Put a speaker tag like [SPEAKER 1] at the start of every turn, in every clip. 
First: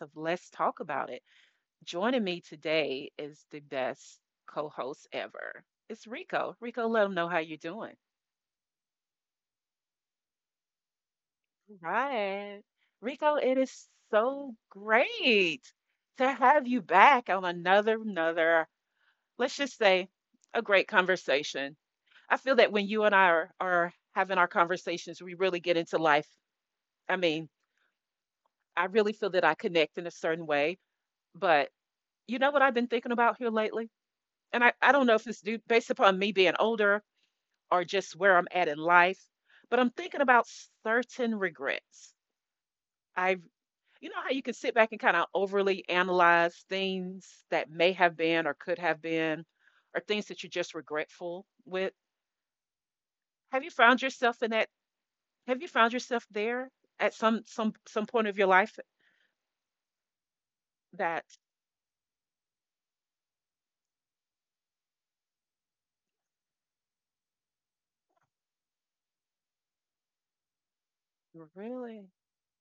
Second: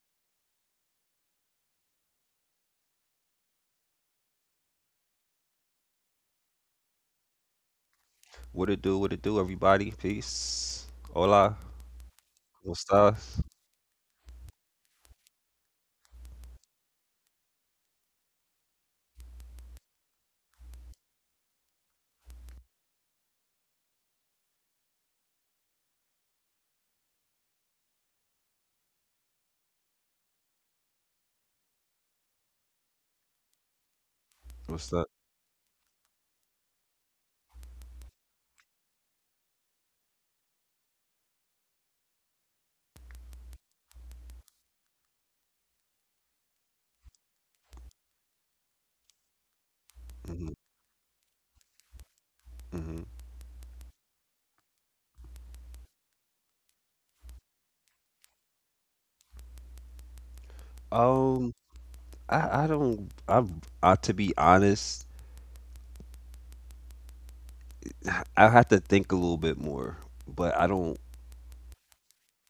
[SPEAKER 1] of Let's Talk About It. Joining me today is the best co-host ever. It's Rico. Rico, let them know how you're doing.
[SPEAKER 2] What it do, everybody. Peace. Hola.
[SPEAKER 1] All right.
[SPEAKER 2] ¿Cómo
[SPEAKER 1] Rico,
[SPEAKER 2] estás?
[SPEAKER 1] it is so great to have you back on another, let's just say a great conversation. I feel that when you and I are having our conversations, we really get into life. I mean, I really feel that I connect in a certain way, but you know what I've been thinking about here lately? And I
[SPEAKER 2] What's
[SPEAKER 1] don't
[SPEAKER 2] that?
[SPEAKER 1] know if it's due based upon me being older or just where I'm at in life, but I'm thinking about certain regrets. I've, you know how you can sit back and kind of overly analyze things that may have been or could have been, or things that you're
[SPEAKER 2] hmm
[SPEAKER 1] just regretful with.
[SPEAKER 2] hmm
[SPEAKER 1] Have you found yourself in that? Have you found yourself there at some point of your life that
[SPEAKER 2] Um, I don't, I'm, I, To be honest, I have to think a little bit more, but I don't,
[SPEAKER 1] really, really?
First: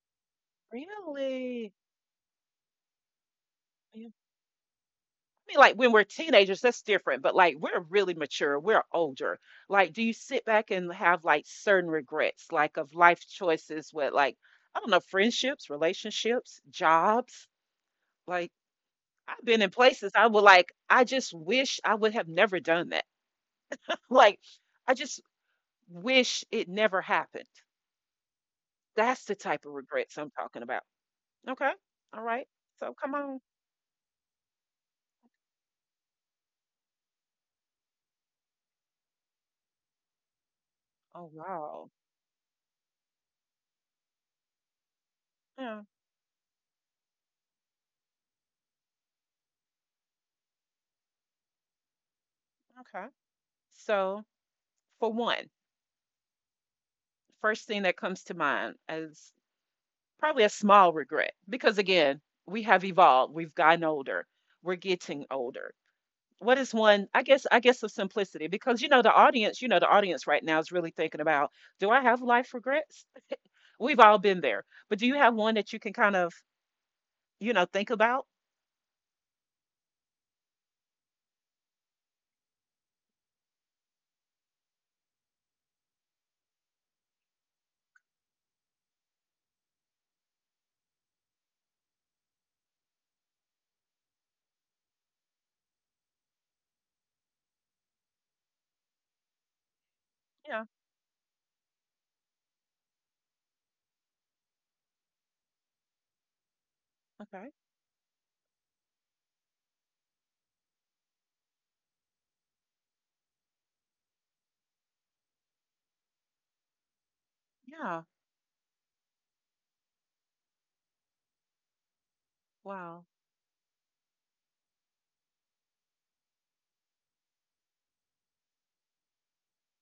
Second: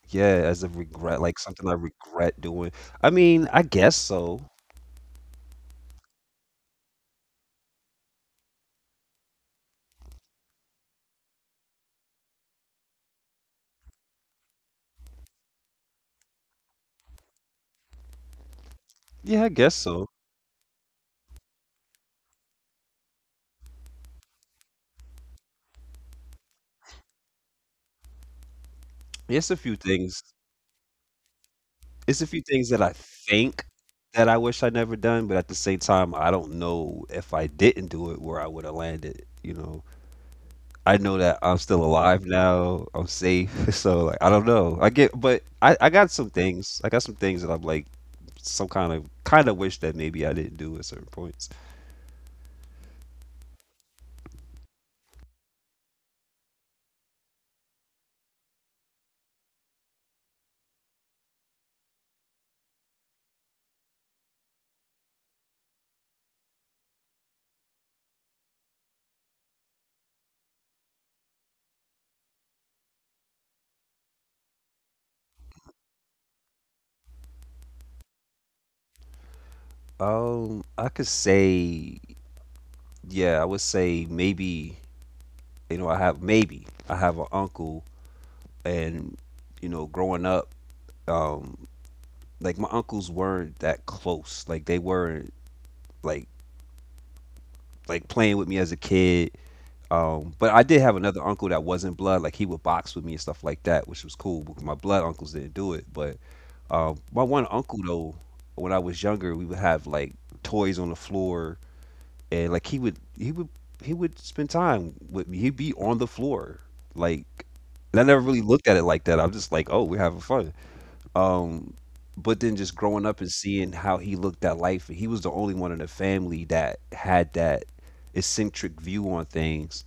[SPEAKER 2] yeah, as a regret, like something I regret doing. I mean, I guess
[SPEAKER 1] Yeah.
[SPEAKER 2] so.
[SPEAKER 1] I mean, like when we're teenagers, that's different, but like we're really mature, we're older. Like, do you sit back and have like certain regrets, like of life choices with like, I don't know, friendships, relationships, jobs? Like, I've
[SPEAKER 2] Yeah, I
[SPEAKER 1] been in
[SPEAKER 2] guess so.
[SPEAKER 1] places I would like, I just wish I would have never done that. Like, I just wish it never happened. That's the
[SPEAKER 2] It's
[SPEAKER 1] type
[SPEAKER 2] a
[SPEAKER 1] of
[SPEAKER 2] few
[SPEAKER 1] regrets I'm
[SPEAKER 2] things.
[SPEAKER 1] talking about. Okay. All
[SPEAKER 2] It's a
[SPEAKER 1] right.
[SPEAKER 2] few things
[SPEAKER 1] So
[SPEAKER 2] that I
[SPEAKER 1] come on.
[SPEAKER 2] think that I wish I never done, but at the same time, I don't know if I didn't do it where I would have landed, you know. I know
[SPEAKER 1] Oh,
[SPEAKER 2] that I'm
[SPEAKER 1] wow.
[SPEAKER 2] still alive now. I'm safe. So like I don't know. I get but
[SPEAKER 1] Yeah.
[SPEAKER 2] I got some things. I got some things that I'm like some kind of wish that maybe I didn't do at certain points.
[SPEAKER 1] Okay. So, for one, first thing that comes to mind is probably a small regret because again, we have evolved, we've gotten older, we're getting older. What is one, I guess of simplicity because you know the audience right now is really thinking about, do I have life regrets? We've all been there. But do you have one that you can kind of, think about?
[SPEAKER 2] I could say yeah, I would say maybe you know, I have maybe I have an uncle and you know, growing up, um like my uncles weren't that close. Like they weren't like like playing with me as a kid. But I
[SPEAKER 1] Yeah.
[SPEAKER 2] did have another uncle that wasn't blood. Like he would box with me and stuff like that, which was cool because my blood uncles didn't do it. But my one
[SPEAKER 1] Okay.
[SPEAKER 2] uncle though, when I was younger, we would have like toys on the floor, and like he would spend time with me. He'd be on the floor, like. And
[SPEAKER 1] Yeah.
[SPEAKER 2] I never really looked at it like that. I'm just like, oh, we're having fun. Um, but then just
[SPEAKER 1] Wow.
[SPEAKER 2] growing up and seeing how he looked at life, he was the only one in the family that had that eccentric view on things,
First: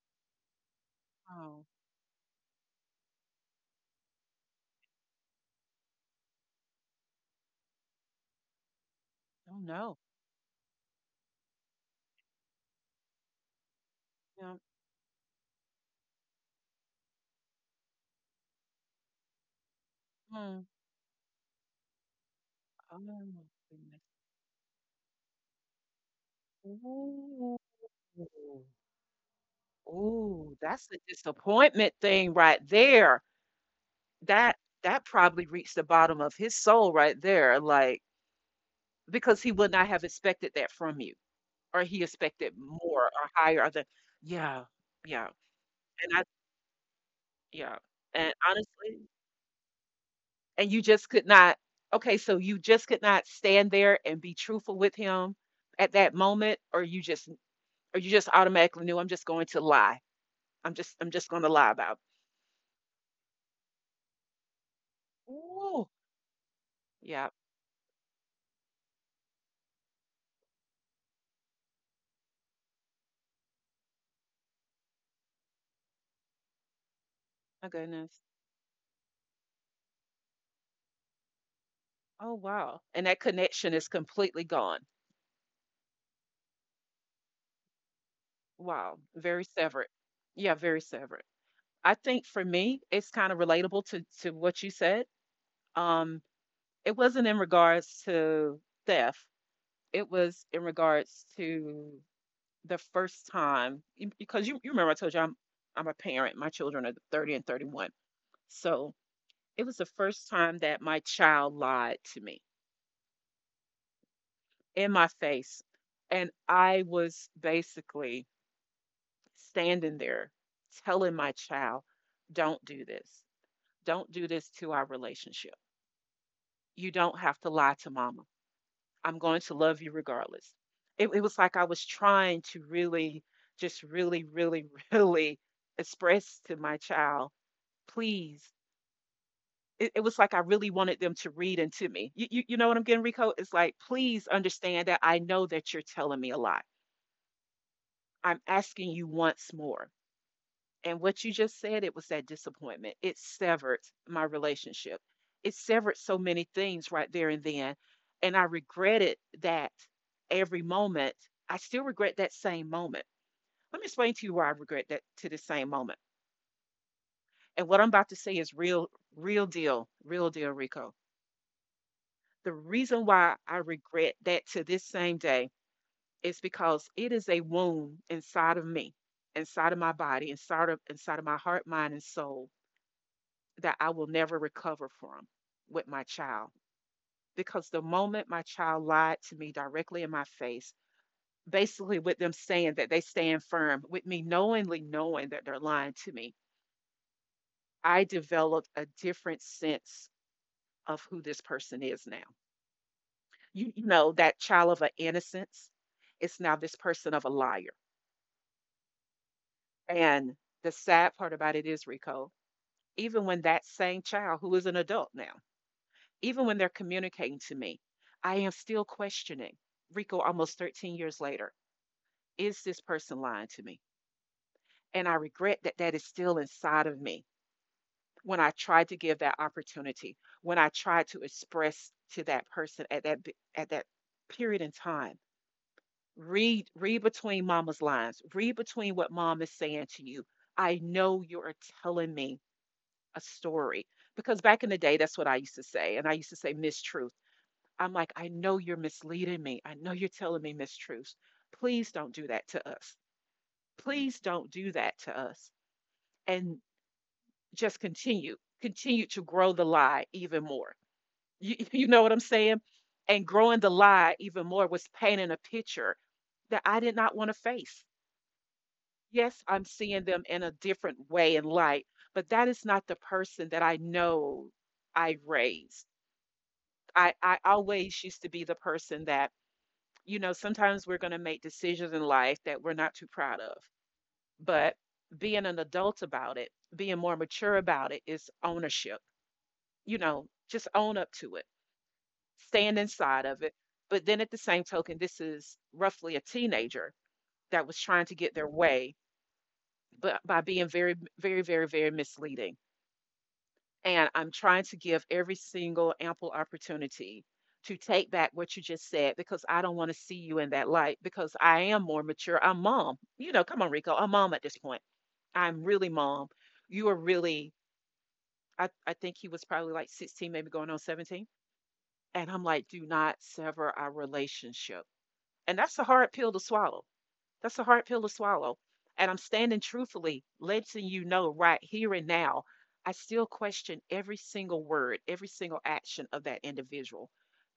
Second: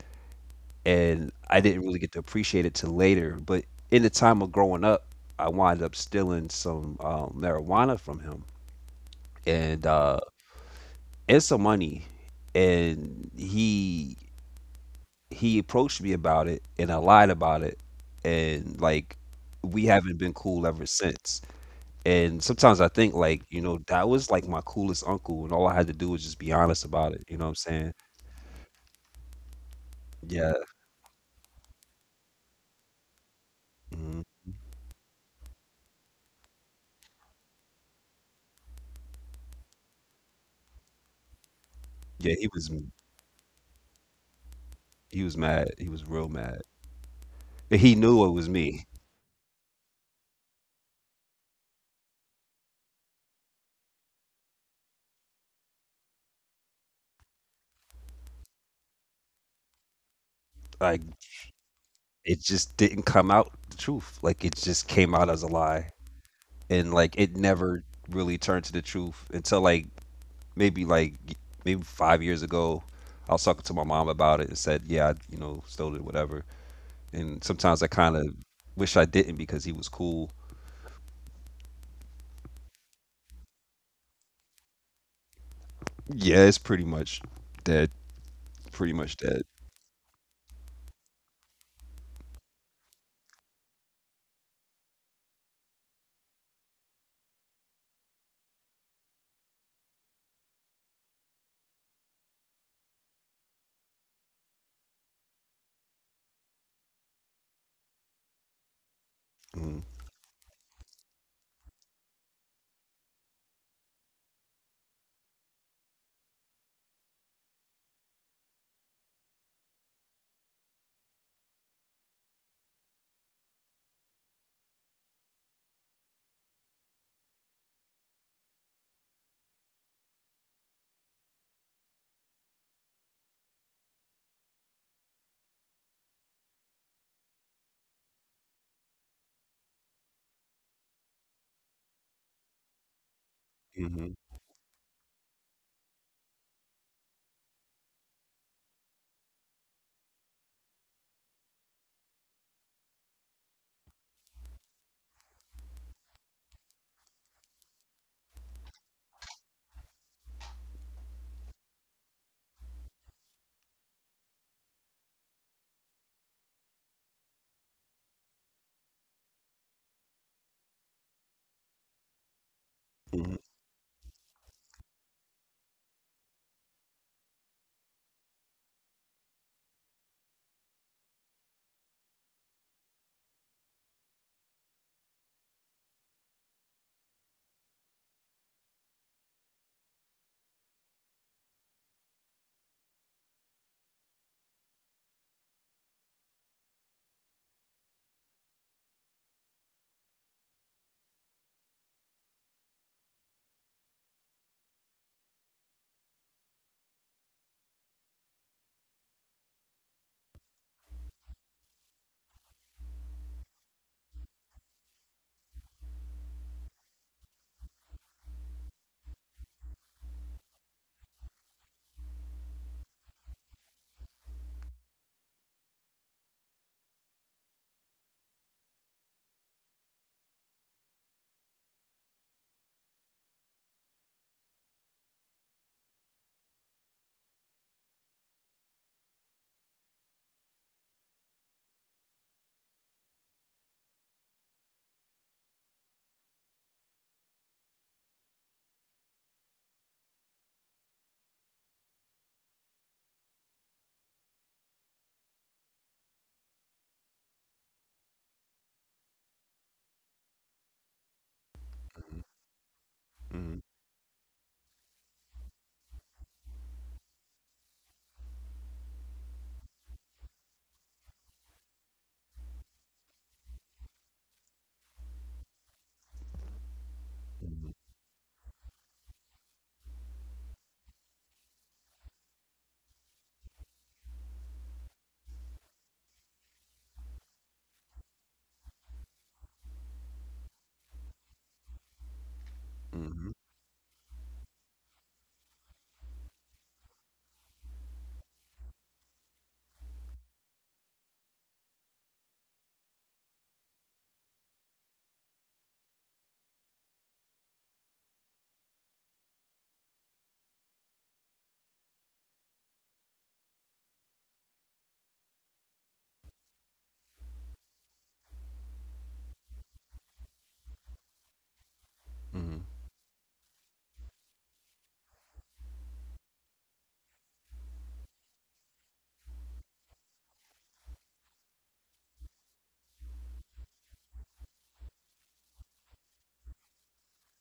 [SPEAKER 2] and I
[SPEAKER 1] Oh,
[SPEAKER 2] didn't really get to appreciate it till later. But in the time of growing up, I wound up stealing some marijuana from him
[SPEAKER 1] oh
[SPEAKER 2] and
[SPEAKER 1] no.
[SPEAKER 2] uh, and some money, and he
[SPEAKER 1] Yeah.
[SPEAKER 2] he approached me about it, and I lied about it, and like we haven't been
[SPEAKER 1] Hmm.
[SPEAKER 2] cool ever since. And sometimes I
[SPEAKER 1] Oh,
[SPEAKER 2] think
[SPEAKER 1] my
[SPEAKER 2] like you know
[SPEAKER 1] goodness.
[SPEAKER 2] that was like my coolest uncle, and all I had to do was just be honest about it. You know what I'm saying?
[SPEAKER 1] Ooh. Ooh,
[SPEAKER 2] Yeah,
[SPEAKER 1] that's a disappointment thing right there.
[SPEAKER 2] mhm.
[SPEAKER 1] That that probably reached the bottom of his soul right there, like because he would not have expected that from you, or he
[SPEAKER 2] Yeah. He
[SPEAKER 1] expected
[SPEAKER 2] was
[SPEAKER 1] more or higher. Or the yeah,
[SPEAKER 2] he
[SPEAKER 1] yeah,
[SPEAKER 2] was mad. He was
[SPEAKER 1] and I
[SPEAKER 2] real mad.
[SPEAKER 1] yeah,
[SPEAKER 2] But he knew
[SPEAKER 1] and
[SPEAKER 2] it was me.
[SPEAKER 1] honestly, and you just could not. Okay, so you just could not stand there and be truthful with him at that moment, or you just automatically knew I'm just going to lie. I'm just
[SPEAKER 2] Like,
[SPEAKER 1] I'm just going to lie about.
[SPEAKER 2] it just didn't come out the truth. Like, it just came out as a
[SPEAKER 1] Ooh,
[SPEAKER 2] lie, and like
[SPEAKER 1] yeah,
[SPEAKER 2] it never really turned to the truth until like maybe like maybe 5 years ago. I was talking to my mom about it and said, "Yeah, I, you know, stole it, whatever." And
[SPEAKER 1] my
[SPEAKER 2] sometimes I kind
[SPEAKER 1] goodness.
[SPEAKER 2] of wish I didn't because he was cool.
[SPEAKER 1] Oh, wow. And that connection is completely gone.
[SPEAKER 2] Yeah, it's pretty much dead. Pretty
[SPEAKER 1] Wow.
[SPEAKER 2] much dead.
[SPEAKER 1] Very severed. Yeah, very severed. I think for me, it's kind of relatable to what you said. Um, it wasn't in regards to theft. It was in regards to the first time because you remember I told you I'm a parent. My children are 30 and 31. So it was
[SPEAKER 2] Mm-hmm.
[SPEAKER 1] the first time that my child lied to me in my face. And I was basically standing there telling my child, don't do this. Don't do this to our relationship. You don't have to lie to mama. I'm going to love you regardless. It was like I was trying to really, just really, really, really express to my child, please. It was like I really wanted them to read into me. You know what I'm getting, Rico? It's like,
[SPEAKER 2] Mm-hmm.
[SPEAKER 1] please understand that I know that you're telling me a lot. I'm asking you once more. And what you just said, it was that disappointment. It severed my relationship. It severed so many things right there and then. And I regretted that every moment. I still regret that same moment. Let me explain to you why I regret that to the same moment. And what I'm about to say is real, real deal, Rico. The reason why
[SPEAKER 2] Mm-hmm.
[SPEAKER 1] I regret that to this same day is because it is a wound inside of me, inside of my body, inside of my heart, mind, and soul that I will never recover from with my child. Because the moment my child lied to me directly in my face, basically with them saying that they stand firm, with me knowingly knowing that they're lying to me, I developed a different sense of who this person is now. You know, that child of an innocence is now this person of a liar. And the sad part about it is, Rico, even when that same child who is an adult now. Even when they're communicating to me, I am still questioning Rico almost 13 years later, is this person lying to me? And I regret that that is still inside of me when I tried to give that opportunity, when I tried to express to that person at that period in time. Read between mama's lines. Read between what mom is saying to you. I know you are telling me a story because back in the day that's what I used to say and I used to say mistruth. I'm like, I know you're misleading me. I know you're telling me mistruths. Please don't do that to us. Please don't do that to us. And just continue to grow the lie even more. You, you know what I'm saying? And
[SPEAKER 2] Mm-hmm.
[SPEAKER 1] growing the
[SPEAKER 2] Mm-hmm.
[SPEAKER 1] lie even more was painting a picture that I did not want to face. Yes, I'm seeing them in a different way and light, but that is not the person that I know I raised. I
[SPEAKER 2] Mm-hmm.
[SPEAKER 1] always used to be the person that sometimes we're going to make decisions in life that we're not too proud of. But being an adult about it, being more mature about it is ownership. You know, just own up to it, stand inside of
[SPEAKER 2] Mm-hmm.
[SPEAKER 1] it. But then at the same token, this is roughly a teenager that was trying to get their way, but by being very, very, very, very misleading. And I'm trying to give every single ample opportunity to take back what you just said because I don't want to see you in that light because I am more mature. I'm mom. You know, come on, Rico. I'm mom at this point. I'm really mom. You are really. I think he was probably like 16, maybe going on 17. And I'm like,
[SPEAKER 2] Mm-hmm.
[SPEAKER 1] do not sever our relationship. And that's a hard pill to swallow. That's a hard pill to swallow. And I'm standing truthfully, letting you know right here and now, I still question every single word, every single action of that individual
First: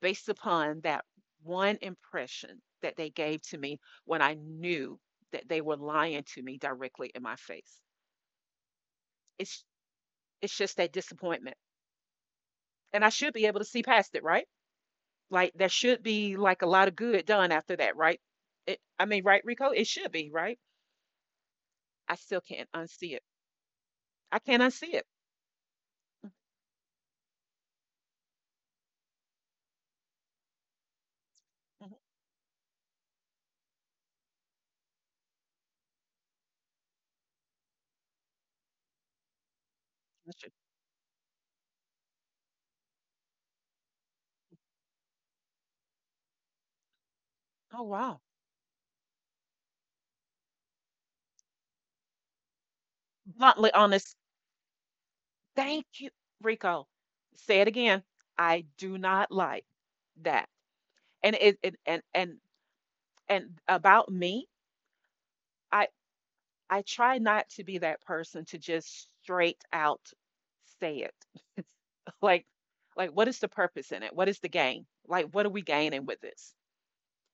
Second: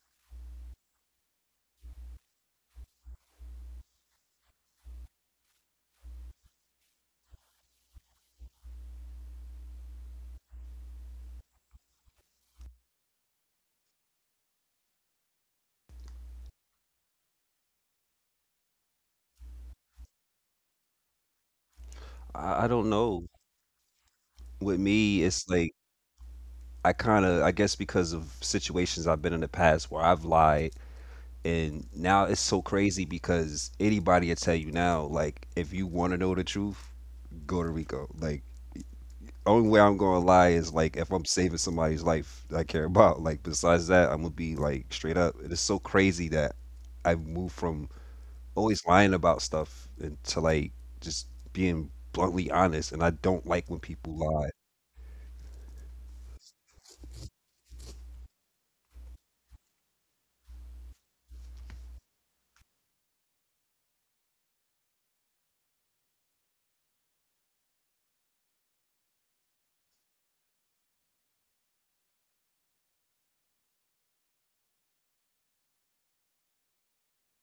[SPEAKER 1] based upon that one impression that they gave to me when I knew that they were lying to me directly in my face. It's it's just that disappointment. And I should be able to see past it, right? Like there should be like a lot of good done after that, right? It, I mean, right, Rico? It should be, right? I still
[SPEAKER 2] I
[SPEAKER 1] can't
[SPEAKER 2] don't
[SPEAKER 1] unsee it.
[SPEAKER 2] know.
[SPEAKER 1] I can't
[SPEAKER 2] With
[SPEAKER 1] unsee it.
[SPEAKER 2] me, it's like I kind of, I guess, because of situations I've been in the past where I've lied, and
[SPEAKER 1] Mhm,
[SPEAKER 2] now it's so crazy because anybody will tell you now, like, if you want to know the truth, go to Rico. Like, only way I'm gonna
[SPEAKER 1] that's
[SPEAKER 2] lie
[SPEAKER 1] true.
[SPEAKER 2] is like if I'm saving somebody's life that I care about. Like, besides that, I'm gonna be like straight up. It is so crazy that I've moved from
[SPEAKER 1] Oh, wow.
[SPEAKER 2] always lying about stuff and to like just being bluntly honest, and I don't like
[SPEAKER 1] Bluntly
[SPEAKER 2] when people
[SPEAKER 1] honest.
[SPEAKER 2] lie.
[SPEAKER 1] Thank you, Rico. Say it again. I do not like that. And it and about me, I I try not to be that person to just straight out say it. like like what is the purpose in it? What is the gain? Like what are we gaining with this?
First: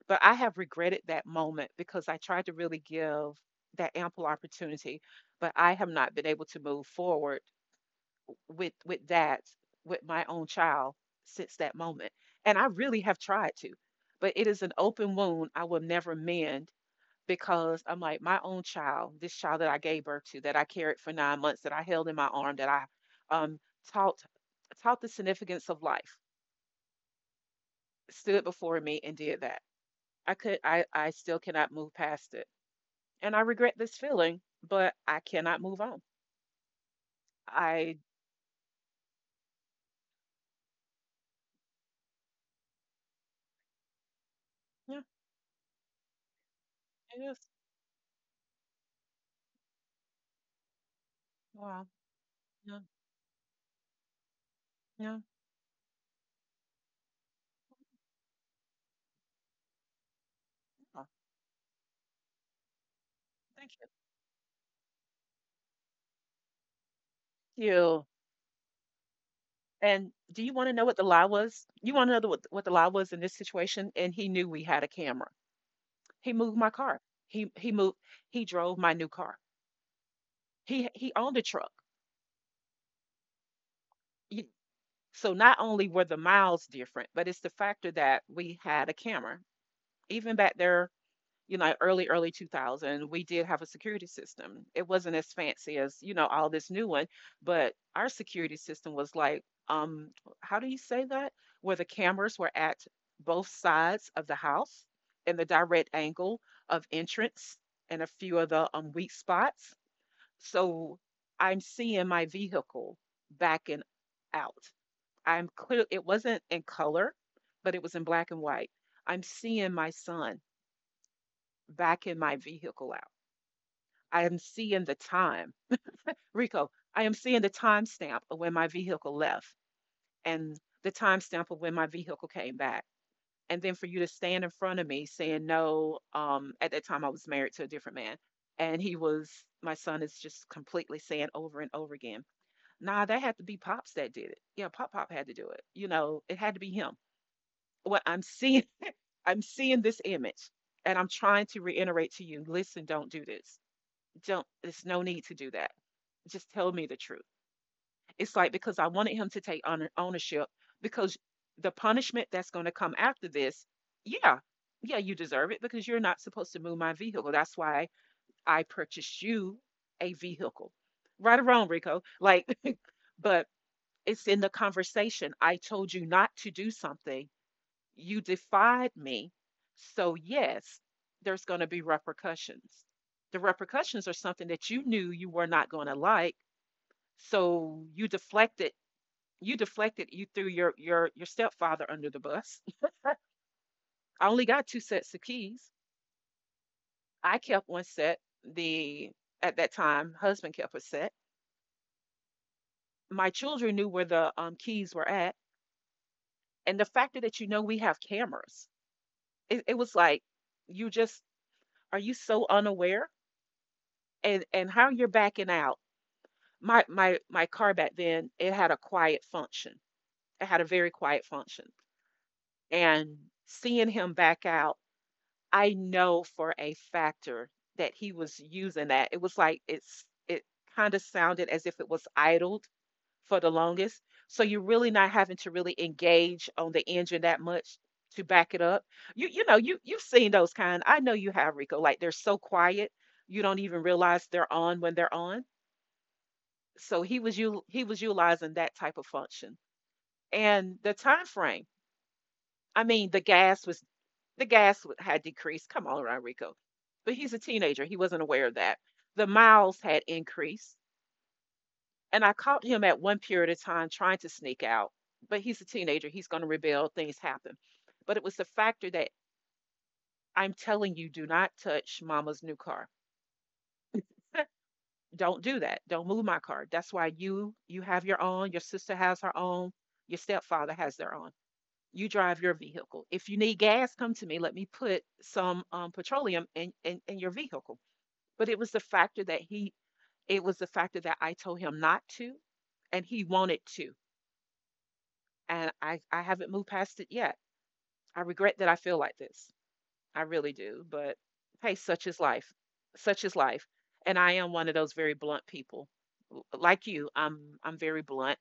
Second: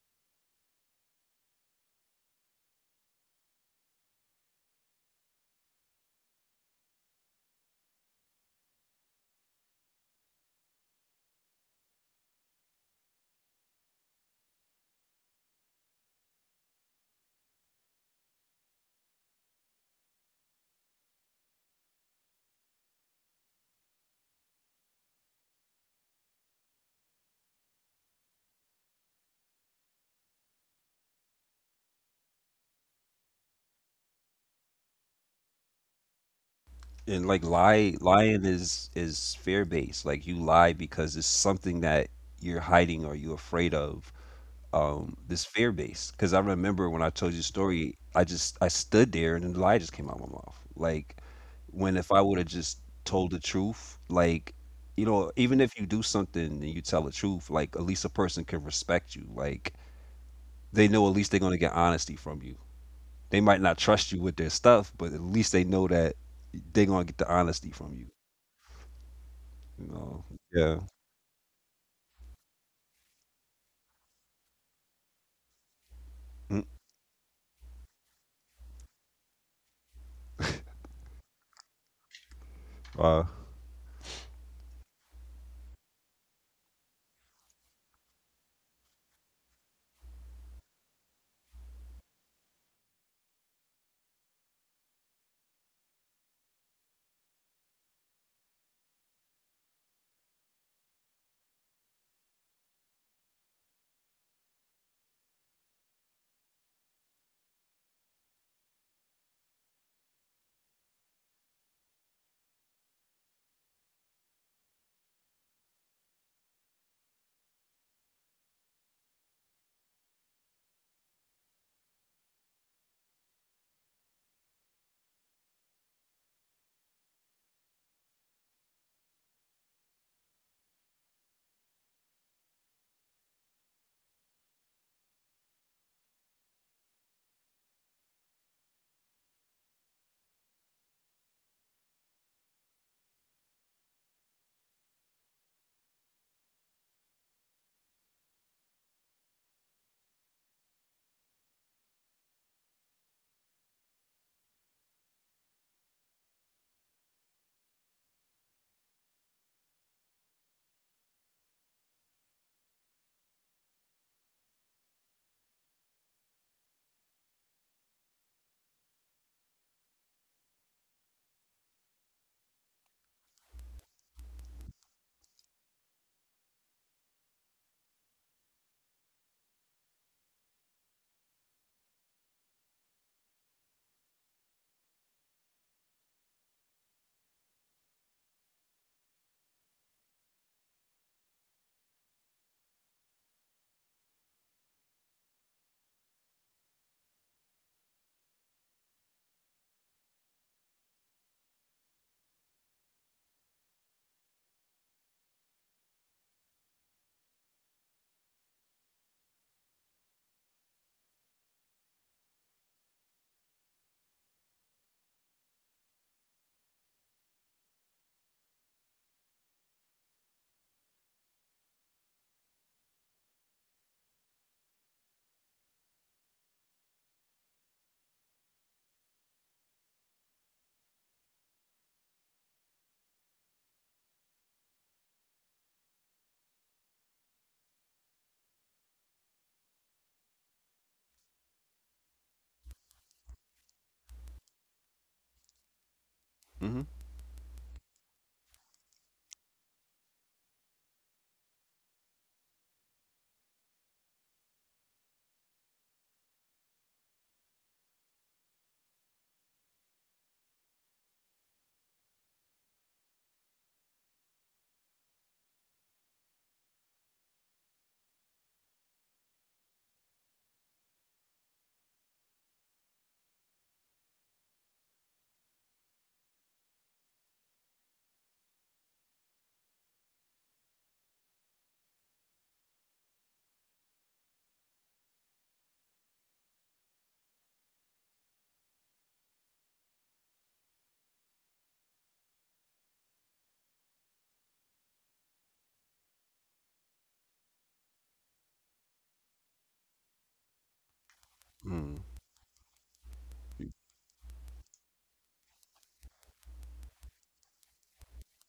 [SPEAKER 1] But I have regretted that moment because I tried to really give that ample opportunity, but I have not been able to move forward with with dads with my own child since that moment, and I really have tried to, but it is an open wound I will never mend. Because I'm like my own child, this child that I gave birth to, that I carried for 9 months, that I held in my arm, that I um, taught taught the significance of life, stood before me and did that. I could i i still cannot move past it, and I regret this feeling, but I cannot move on.
[SPEAKER 2] And like lie
[SPEAKER 1] i
[SPEAKER 2] lying is fear based, like you lie because it's something that you're hiding or you're afraid of.
[SPEAKER 1] yeah
[SPEAKER 2] This fear based because I remember when I
[SPEAKER 1] it
[SPEAKER 2] told you the
[SPEAKER 1] is.
[SPEAKER 2] story, I stood there and the lie just came out of my mouth, like
[SPEAKER 1] Wow.
[SPEAKER 2] when if I would have just
[SPEAKER 1] Yeah,
[SPEAKER 2] told the truth, like you
[SPEAKER 1] yeah,
[SPEAKER 2] know even if you do something and you tell the truth, like at least a person can respect you, like they know at
[SPEAKER 1] yeah.
[SPEAKER 2] least they're going to get honesty from you. They might not
[SPEAKER 1] Thank you,
[SPEAKER 2] trust you
[SPEAKER 1] thank
[SPEAKER 2] with their stuff, but at least they know that they're going to get the honesty from you.
[SPEAKER 1] you.
[SPEAKER 2] No.
[SPEAKER 1] And do you
[SPEAKER 2] Yeah.
[SPEAKER 1] want to know what the lie was? You want to know what the lie was in this situation? And he knew we had a camera. He
[SPEAKER 2] Mm.
[SPEAKER 1] moved my car. He moved. He drove my new car. He owned a truck.
[SPEAKER 2] Wow.
[SPEAKER 1] You- so not only were the miles different, but it's the factor that we had a camera. Even back there, early, early 2000, we did have a security system. It wasn't as fancy as, all this new one, but our security system was like, um, how do you say that? Where the cameras were at both sides of the house in the direct angle of entrance and a few of the weak spots. So I'm seeing my vehicle backing out. I'm clear, it wasn't in color, but it was in black and white. I'm seeing my son back in my vehicle out. I am seeing the time. Rico, I am seeing the timestamp of when my vehicle left and the timestamp of when my vehicle came back. And then for you to stand in front of me saying no, at that time I was married to a different man. And he was, my son is just completely saying over and over again, nah, that had to be Pops that did it. Yeah, Pop Pop had to do it. You know, it had to be him. What I'm seeing this image, and I'm trying to reiterate to you, listen, don't do this, don't there's no need to do that. Just tell me the truth. It's like because I wanted him to take on ownership because the punishment that's going to come after this, yeah, yeah, you deserve it because you're not supposed to move my vehicle. That's why I purchased you a vehicle. Right or wrong, Rico. Like, but it's in the conversation. I told you not to do something, you defied me. So, yes, there's going to be repercussions. The repercussions are something that you knew you were not going to like. So you deflected, you deflected, you threw your stepfather under the bus. I only got two sets of keys. I kept one set. The at that time husband kept a set. My children knew where the keys were at, and the fact that you know we have cameras, it was like you just, are you so unaware? And how you're backing out, my car back then, it had a quiet function, it had a very quiet function. And seeing him back out, I know for a factor that he was using that. It was like it kind of sounded as if it was idled for the longest, so you're really not having to really engage on the engine that much to back it up. You know, you've seen those kind. I know you have, Rico. Like, they're so quiet, you don't even realize they're on when they're on.
[SPEAKER 2] hmm
[SPEAKER 1] So he was utilizing that type of function. And the time frame, I mean, the gas was, had decreased. Come on, Rico. But he's a teenager, he wasn't aware of that. The miles had increased, and I caught him at one period of time trying to sneak out. But he's a teenager, he's going to rebel, things happen. But it was the factor that I'm telling you, do not touch mama's new car. Don't do that, don't move my car. That's why you have your own, your sister has her own, your stepfather has their own. You drive your vehicle. If you need gas, come to me. Let me put some petroleum in your vehicle. But it was the factor that he, it was the factor that I told him not to, and he wanted to. And I haven't moved past it yet. I regret that I feel like this. I really do. But hey,
[SPEAKER 2] Mm.
[SPEAKER 1] such is life. Such is life. And I am one of those very blunt people. Like you, I'm very blunt.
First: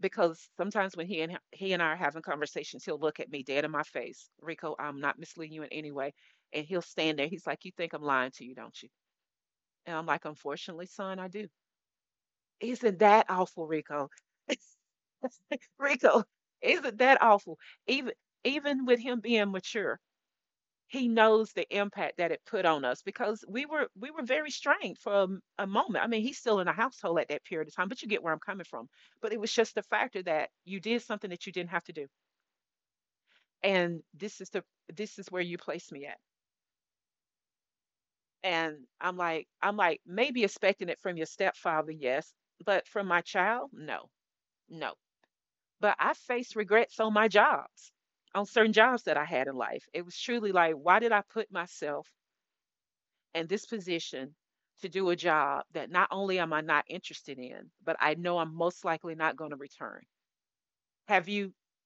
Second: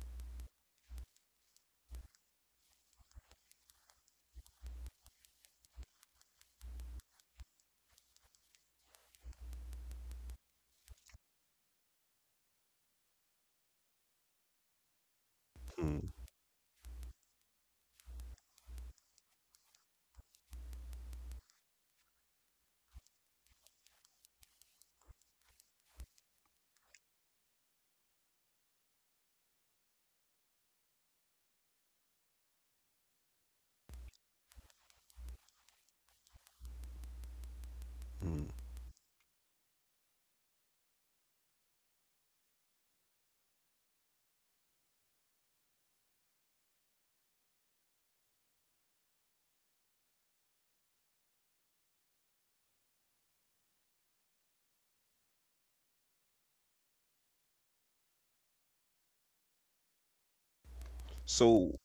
[SPEAKER 1] Because sometimes when he and I are having conversations, he'll look at me dead in my face, Rico. I'm not misleading you in any way, and he'll stand there. He's like, "You think I'm lying to you, don't you?" And I'm like, "Unfortunately, son, I do." Isn't that awful, Rico?
[SPEAKER 2] Mm.
[SPEAKER 1] Rico, isn't that awful? Even Even with him being mature, he knows the impact that it put on us, because we were very strained for a moment. I mean, he's still in the household at that period of time, but you get where I'm coming from. But it was just the factor that you did something that you didn't have to do, and this is the, this is where you place me at.
[SPEAKER 2] Mm.
[SPEAKER 1] And I'm like, maybe expecting it from your stepfather, yes, but from my child, no, no. But I faced regrets on my jobs, on certain jobs that I had in life. It was truly like, why did I put myself in this position to do a job that not only am I not interested in, but I know I'm most likely not going to return? Have you?
[SPEAKER 2] So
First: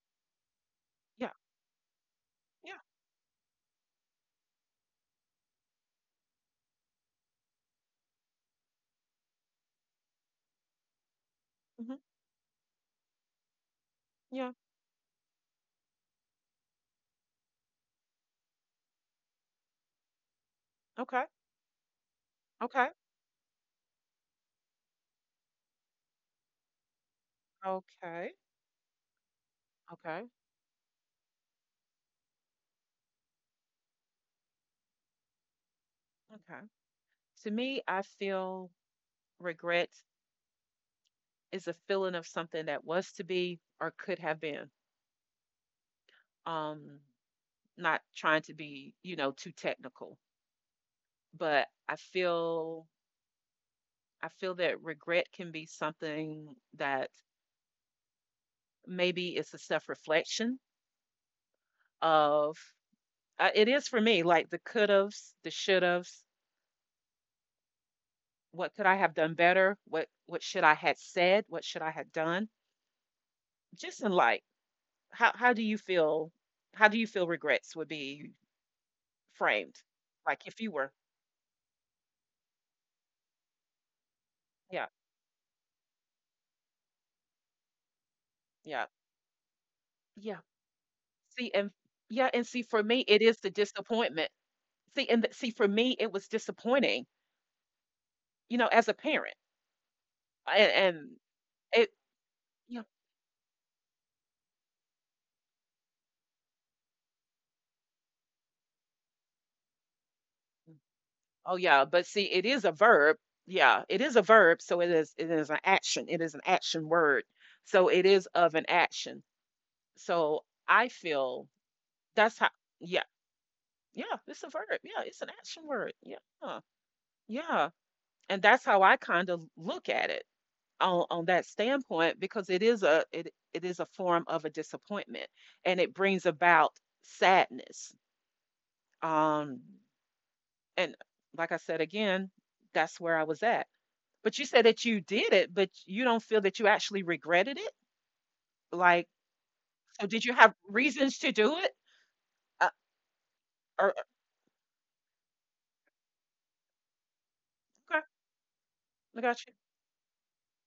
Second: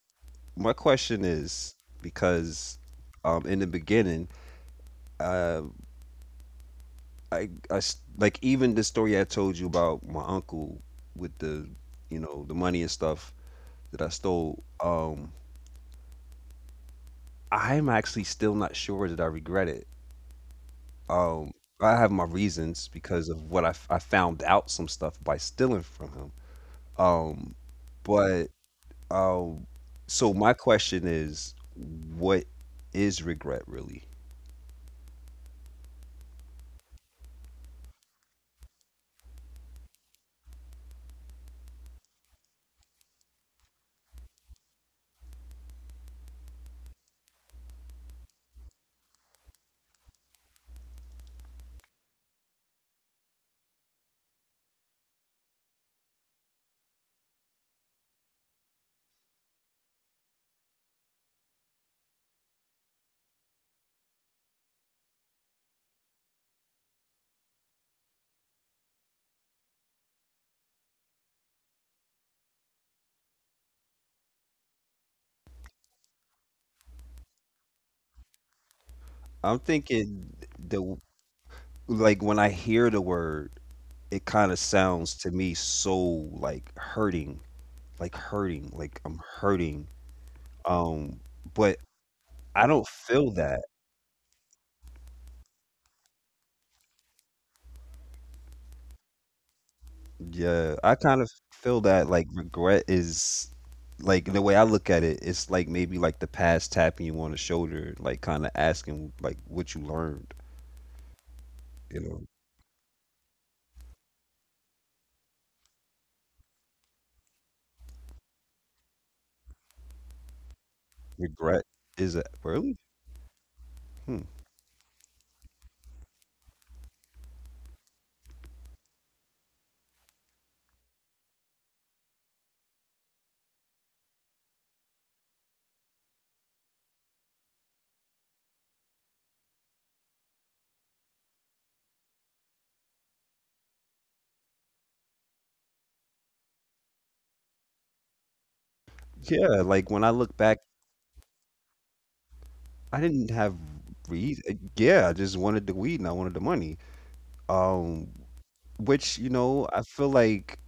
[SPEAKER 2] my question
[SPEAKER 1] Yeah,
[SPEAKER 2] is because
[SPEAKER 1] yeah.
[SPEAKER 2] in the beginning, uh, like even the story I told you about my uncle with the
[SPEAKER 1] Hmm,
[SPEAKER 2] you know the money and stuff that I
[SPEAKER 1] yeah.
[SPEAKER 2] stole. I'm actually still not sure that I regret it.
[SPEAKER 1] Okay,
[SPEAKER 2] Um, I have my reasons
[SPEAKER 1] okay,
[SPEAKER 2] because of what I found out some stuff by stealing from him. Um,
[SPEAKER 1] okay,
[SPEAKER 2] but Um,
[SPEAKER 1] okay,
[SPEAKER 2] so my question is, what is regret really?
[SPEAKER 1] okay. To me, I feel regret is a feeling of something that was to be or could have been. Um, Not trying to be, you know, too technical, but I feel that regret can be something that maybe it's a self-reflection of, it is for me like the could-haves, the should-haves, what could I have done better? What should I had said? What should I have done? Just in like, how do you feel, how do you feel regrets would be
[SPEAKER 2] I'm
[SPEAKER 1] framed.
[SPEAKER 2] thinking
[SPEAKER 1] Like, if you were,
[SPEAKER 2] the like when I hear the word, it kind of
[SPEAKER 1] yeah,
[SPEAKER 2] sounds to me so like hurting, like hurting,
[SPEAKER 1] yeah,
[SPEAKER 2] like I'm hurting.
[SPEAKER 1] yeah.
[SPEAKER 2] Um,
[SPEAKER 1] See, and
[SPEAKER 2] but
[SPEAKER 1] yeah, and see,
[SPEAKER 2] I
[SPEAKER 1] for
[SPEAKER 2] don't
[SPEAKER 1] me, it
[SPEAKER 2] feel
[SPEAKER 1] is the
[SPEAKER 2] that.
[SPEAKER 1] disappointment. See, and th see, for me, it was disappointing, you know, as a parent, and
[SPEAKER 2] Yeah, I
[SPEAKER 1] and
[SPEAKER 2] kind of feel
[SPEAKER 1] it,
[SPEAKER 2] that like regret
[SPEAKER 1] yeah.
[SPEAKER 2] is like the way I look at it, it's like maybe like the past tapping you on the shoulder, like kind of asking like what you learned,
[SPEAKER 1] Oh, yeah,
[SPEAKER 2] you
[SPEAKER 1] but
[SPEAKER 2] know?
[SPEAKER 1] see, it is a verb. Yeah, it is a verb, so it is an action. It is an action word, so it is of an action. So, I feel
[SPEAKER 2] Regret is it
[SPEAKER 1] that's how.
[SPEAKER 2] really?
[SPEAKER 1] Yeah, yeah,
[SPEAKER 2] Hmm.
[SPEAKER 1] it's a verb. Yeah, it's an action word. Yeah, huh, yeah, and that's how I kinda look at it. On that standpoint, because it is a, it is a form of a disappointment, and it brings about sadness. um and like I said again, that's where I was at. But you said that you did it, but you don't feel that you actually regretted it. Like,
[SPEAKER 2] Yeah, like, when
[SPEAKER 1] so
[SPEAKER 2] I
[SPEAKER 1] did you
[SPEAKER 2] look
[SPEAKER 1] have
[SPEAKER 2] back,
[SPEAKER 1] reasons to do it? uh,
[SPEAKER 2] I didn't have
[SPEAKER 1] or
[SPEAKER 2] reas yeah, I just wanted the weed and I wanted the money,
[SPEAKER 1] okay,
[SPEAKER 2] um, which,
[SPEAKER 1] I
[SPEAKER 2] you
[SPEAKER 1] got you.
[SPEAKER 2] know, I feel like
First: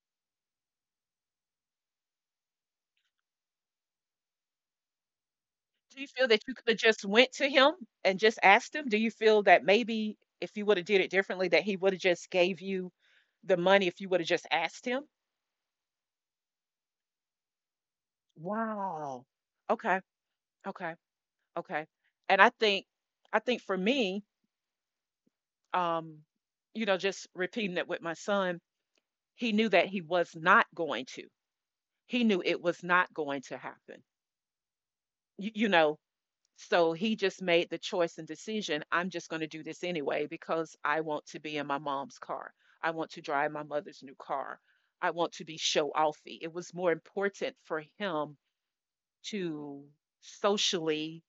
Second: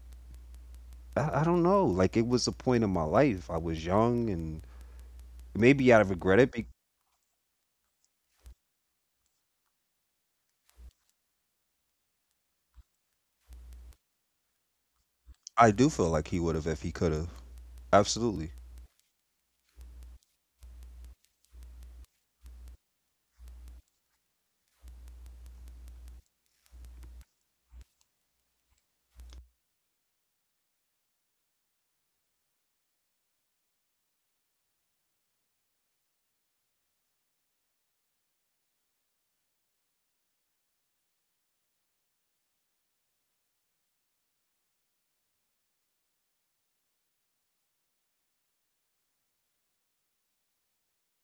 [SPEAKER 2] I don't know, like, it was a point in my life, I was young, and maybe I
[SPEAKER 1] Do you feel
[SPEAKER 2] regret
[SPEAKER 1] that
[SPEAKER 2] it
[SPEAKER 1] you
[SPEAKER 2] be
[SPEAKER 1] could have just went to him and just asked him, do you feel that maybe if you would have did it differently, that he would have just gave you the money if you would have just asked him?
[SPEAKER 2] I do feel like he would've if he could've, absolutely.
[SPEAKER 1] Wow. Okay, okay, okay. And I think, I think for me, um, you know, just repeating it with my son, he knew that he was not going to. He knew it was not going to happen. You know, so he just made the choice and decision, I'm just going to do this anyway because I want to be in my mom's car. I want to drive my mother's new car. I want to be show offy. It was more important for him to socially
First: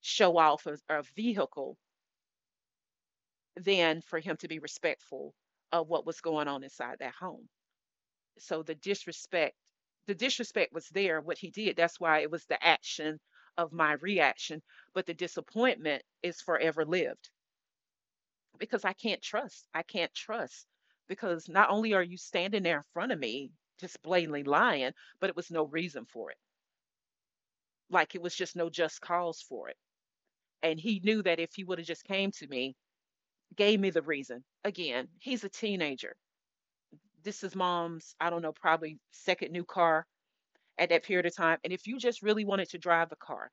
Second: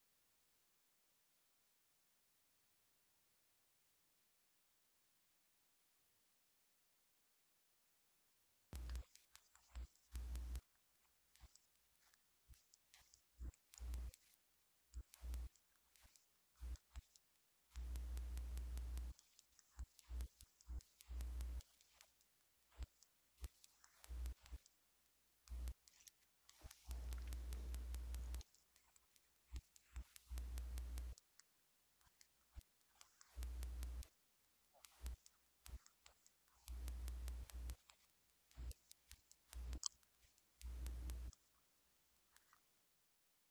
[SPEAKER 1] show off a vehicle than for him to be respectful of what was going on inside that home. So the disrespect was there, what he did. That's why it was the action of my reaction. But the disappointment is forever lived because I can't trust. I can't trust. Because not only are you standing there in front of me just blatantly lying, but it was no reason for it. Like, it was just no just cause for it. And he knew that if he would have just came to me, gave me the reason. Again, he's a teenager. This is mom's, I don't know, probably second new car at that period of time. And if you just really wanted to drive the car,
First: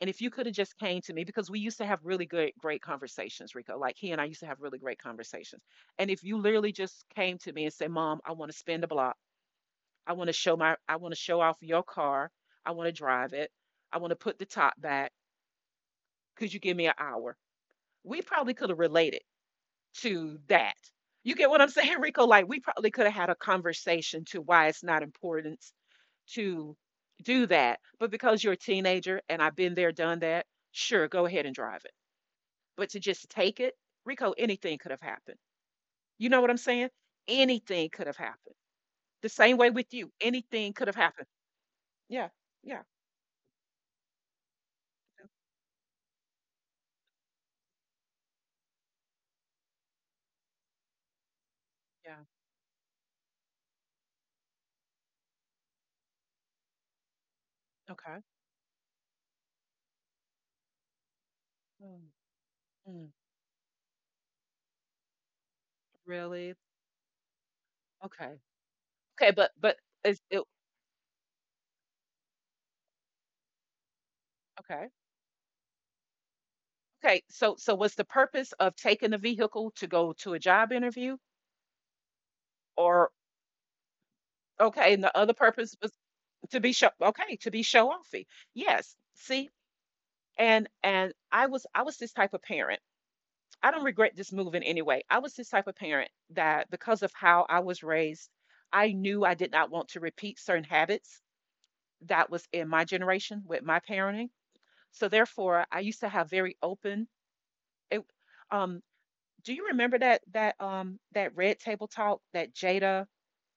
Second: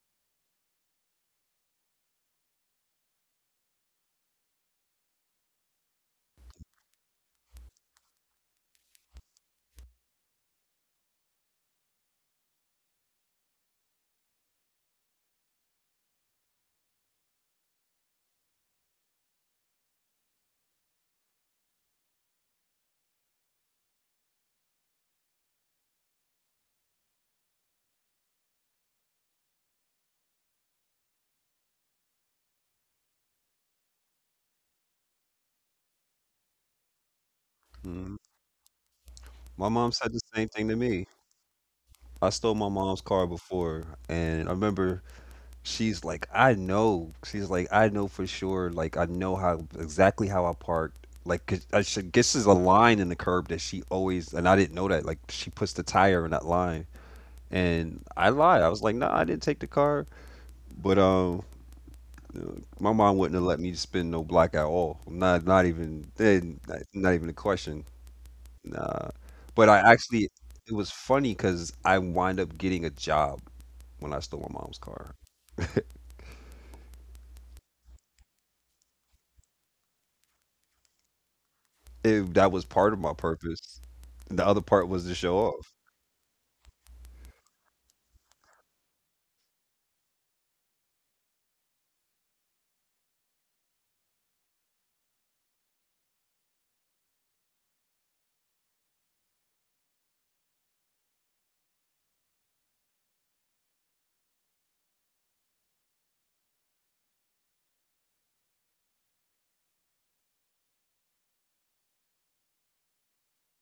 [SPEAKER 1] and if you could have just came to me, because we used to have really good great conversations, Rico. Like, he and I used to have really great conversations. And if you literally just came to me and said, "Mom, I want to spin the block. I want to show my, I want to show off your car. I want to drive it. I want to put the top back. Could you give me an hour?" We probably could have related to that. You get what I'm saying, Rico? Like, we probably could have had a conversation to why it's not important to do that. But because you're a teenager and I've been there, done that, sure, go ahead and drive it. But to just take it, Rico, anything could have happened. You know what I'm saying? Anything could
[SPEAKER 2] Mhm.
[SPEAKER 1] have happened. The same
[SPEAKER 2] My
[SPEAKER 1] way
[SPEAKER 2] mom
[SPEAKER 1] with you.
[SPEAKER 2] said the same thing
[SPEAKER 1] Anything
[SPEAKER 2] to
[SPEAKER 1] could have
[SPEAKER 2] me.
[SPEAKER 1] happened.
[SPEAKER 2] I
[SPEAKER 1] Yeah.
[SPEAKER 2] stole my
[SPEAKER 1] Yeah.
[SPEAKER 2] mom's car before, and I remember
[SPEAKER 1] Yeah.
[SPEAKER 2] she's like, I know. She's like, I know for sure. Like, I know how exactly how I parked. Like, 'cause I should
[SPEAKER 1] Yeah,
[SPEAKER 2] guess there's a line in the curb that she always, and I didn't know that. Like, she puts the tire in that line, and
[SPEAKER 1] okay.
[SPEAKER 2] I lied. I was like, no, nah, I didn't take the car. But
[SPEAKER 1] Mm,
[SPEAKER 2] my
[SPEAKER 1] mm,
[SPEAKER 2] mom wouldn't have let me spin no block at all. Not, not even,
[SPEAKER 1] really?
[SPEAKER 2] then. Not even a question.
[SPEAKER 1] Okay.
[SPEAKER 2] Nah.
[SPEAKER 1] Okay,
[SPEAKER 2] But I
[SPEAKER 1] but is
[SPEAKER 2] actually,
[SPEAKER 1] it
[SPEAKER 2] it was funny because I wind up getting a job when I stole my mom's
[SPEAKER 1] okay?
[SPEAKER 2] car.
[SPEAKER 1] Okay, so so was the purpose of taking the vehicle to go to a job interview
[SPEAKER 2] It that was part of my
[SPEAKER 1] or
[SPEAKER 2] purpose. The other part
[SPEAKER 1] okay,
[SPEAKER 2] was
[SPEAKER 1] and
[SPEAKER 2] to
[SPEAKER 1] the other
[SPEAKER 2] show off.
[SPEAKER 1] purpose was to be show, okay, to be show offy. Yes. See? And I was, I was this type of parent. I don't regret this move in any way. I was this type of parent that because of how I was raised, I knew I did not want to repeat certain habits that was in my generation with my parenting. So therefore, I used to have very open it, um do you remember that Red Table Talk that Jada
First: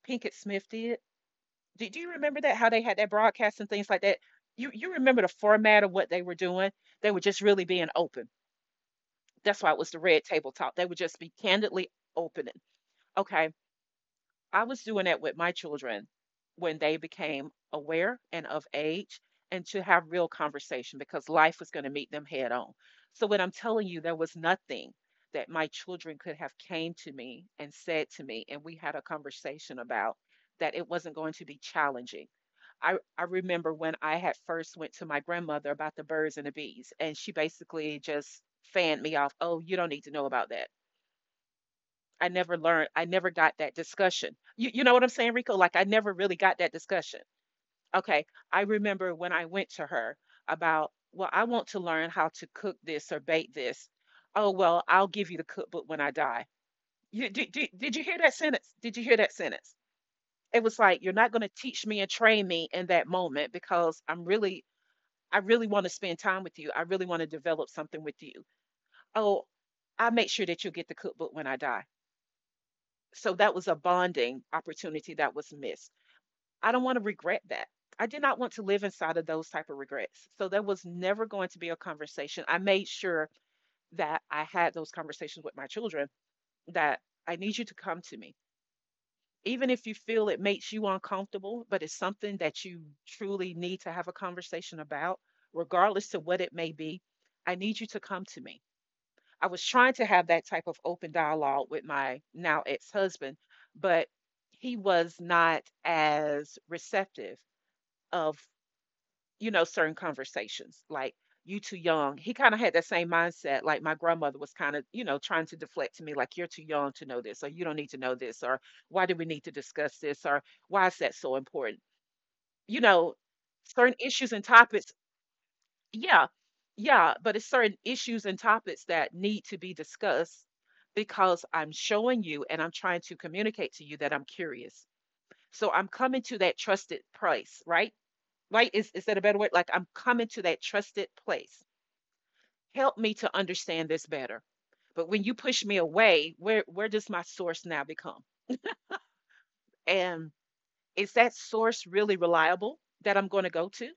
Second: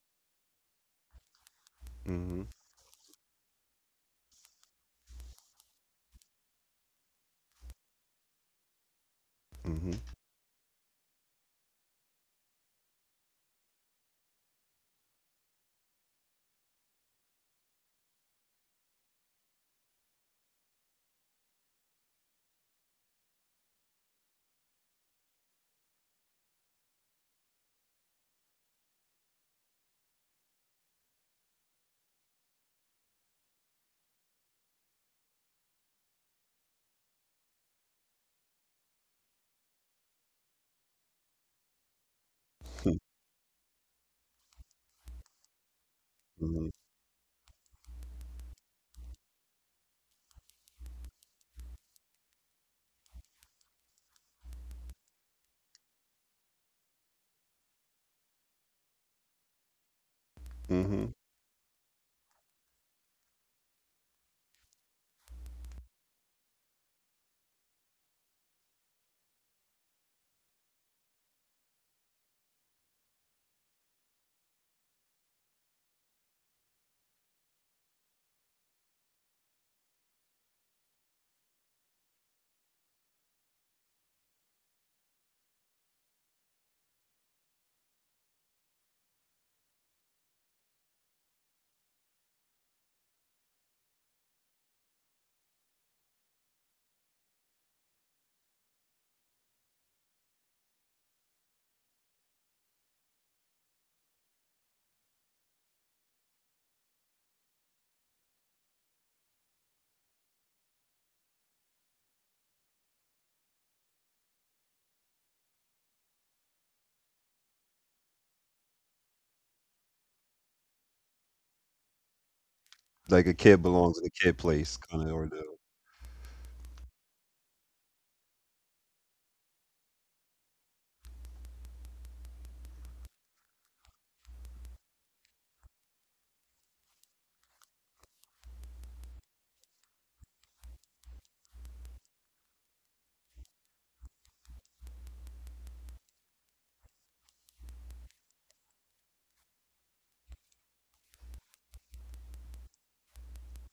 [SPEAKER 1] Pinkett Smith did? Do you remember
[SPEAKER 2] Mhm,
[SPEAKER 1] that, how they had that broadcast and things like that? You remember the format of what they were doing? They were just really being open. That's why it
[SPEAKER 2] mhm,
[SPEAKER 1] was the Red Table Talk. They would just be candidly opening. Okay. I was doing that with my children when they became aware and of age, and to have real conversation because life was going to meet them head on. So when I'm telling you, there was nothing that my children could have came to me and said to me and we had a conversation about that it wasn't going to be challenging. I remember when I had first went to my grandmother about the birds and the bees, and she basically just fanned me off, "Oh, you don't need to know about that." I never learned, I never got that discussion. You know what I'm saying, Rico? Like, I never really got
[SPEAKER 2] mhm,
[SPEAKER 1] that discussion. Okay. I remember when I went to her about, well, I want to learn how to cook this or bake this. Oh, well, I'll give you the cookbook when I die. You, did you hear that sentence? Did you hear that sentence? It was like, you're
[SPEAKER 2] mhm.
[SPEAKER 1] not going to teach me and train me in that moment because I'm really, I really want to spend time with you. I really want to develop something with you. Oh, I'll make sure that you'll get the cookbook when I die. So that was a bonding opportunity that was missed. I don't want to regret that. I did not want to live inside of those type of regrets. So there was never going to be a conversation. I made sure that I had those conversations with my children, that I need you to come to me. Even if you feel it makes you uncomfortable, but it's something that you truly need to have a conversation about, regardless to what it may be, I need you to come to me. I was trying to have that type of open dialogue with my now ex-husband, but he was not as receptive of, you know, certain conversations. Like, you too young. He kind of had that same mindset. Like my grandmother was kind of, you know, trying to deflect to me, like, you're too young to know this, or you don't need to know this, or why do we need to discuss this, or why is that so important? You know,
[SPEAKER 2] Like a kid
[SPEAKER 1] certain
[SPEAKER 2] belongs
[SPEAKER 1] issues
[SPEAKER 2] in a
[SPEAKER 1] and
[SPEAKER 2] kid
[SPEAKER 1] topics,
[SPEAKER 2] place, kind of, or the.
[SPEAKER 1] yeah, yeah, but it's certain issues and topics that need to be discussed because I'm showing you and I'm trying to communicate to you that I'm curious. So I'm coming to that trusted place, right? Right? Is that a better word? Like, I'm coming to that trusted place. Help me to understand this better. But when you push me away, where does my source now become? And is that source really reliable that I'm going to go to?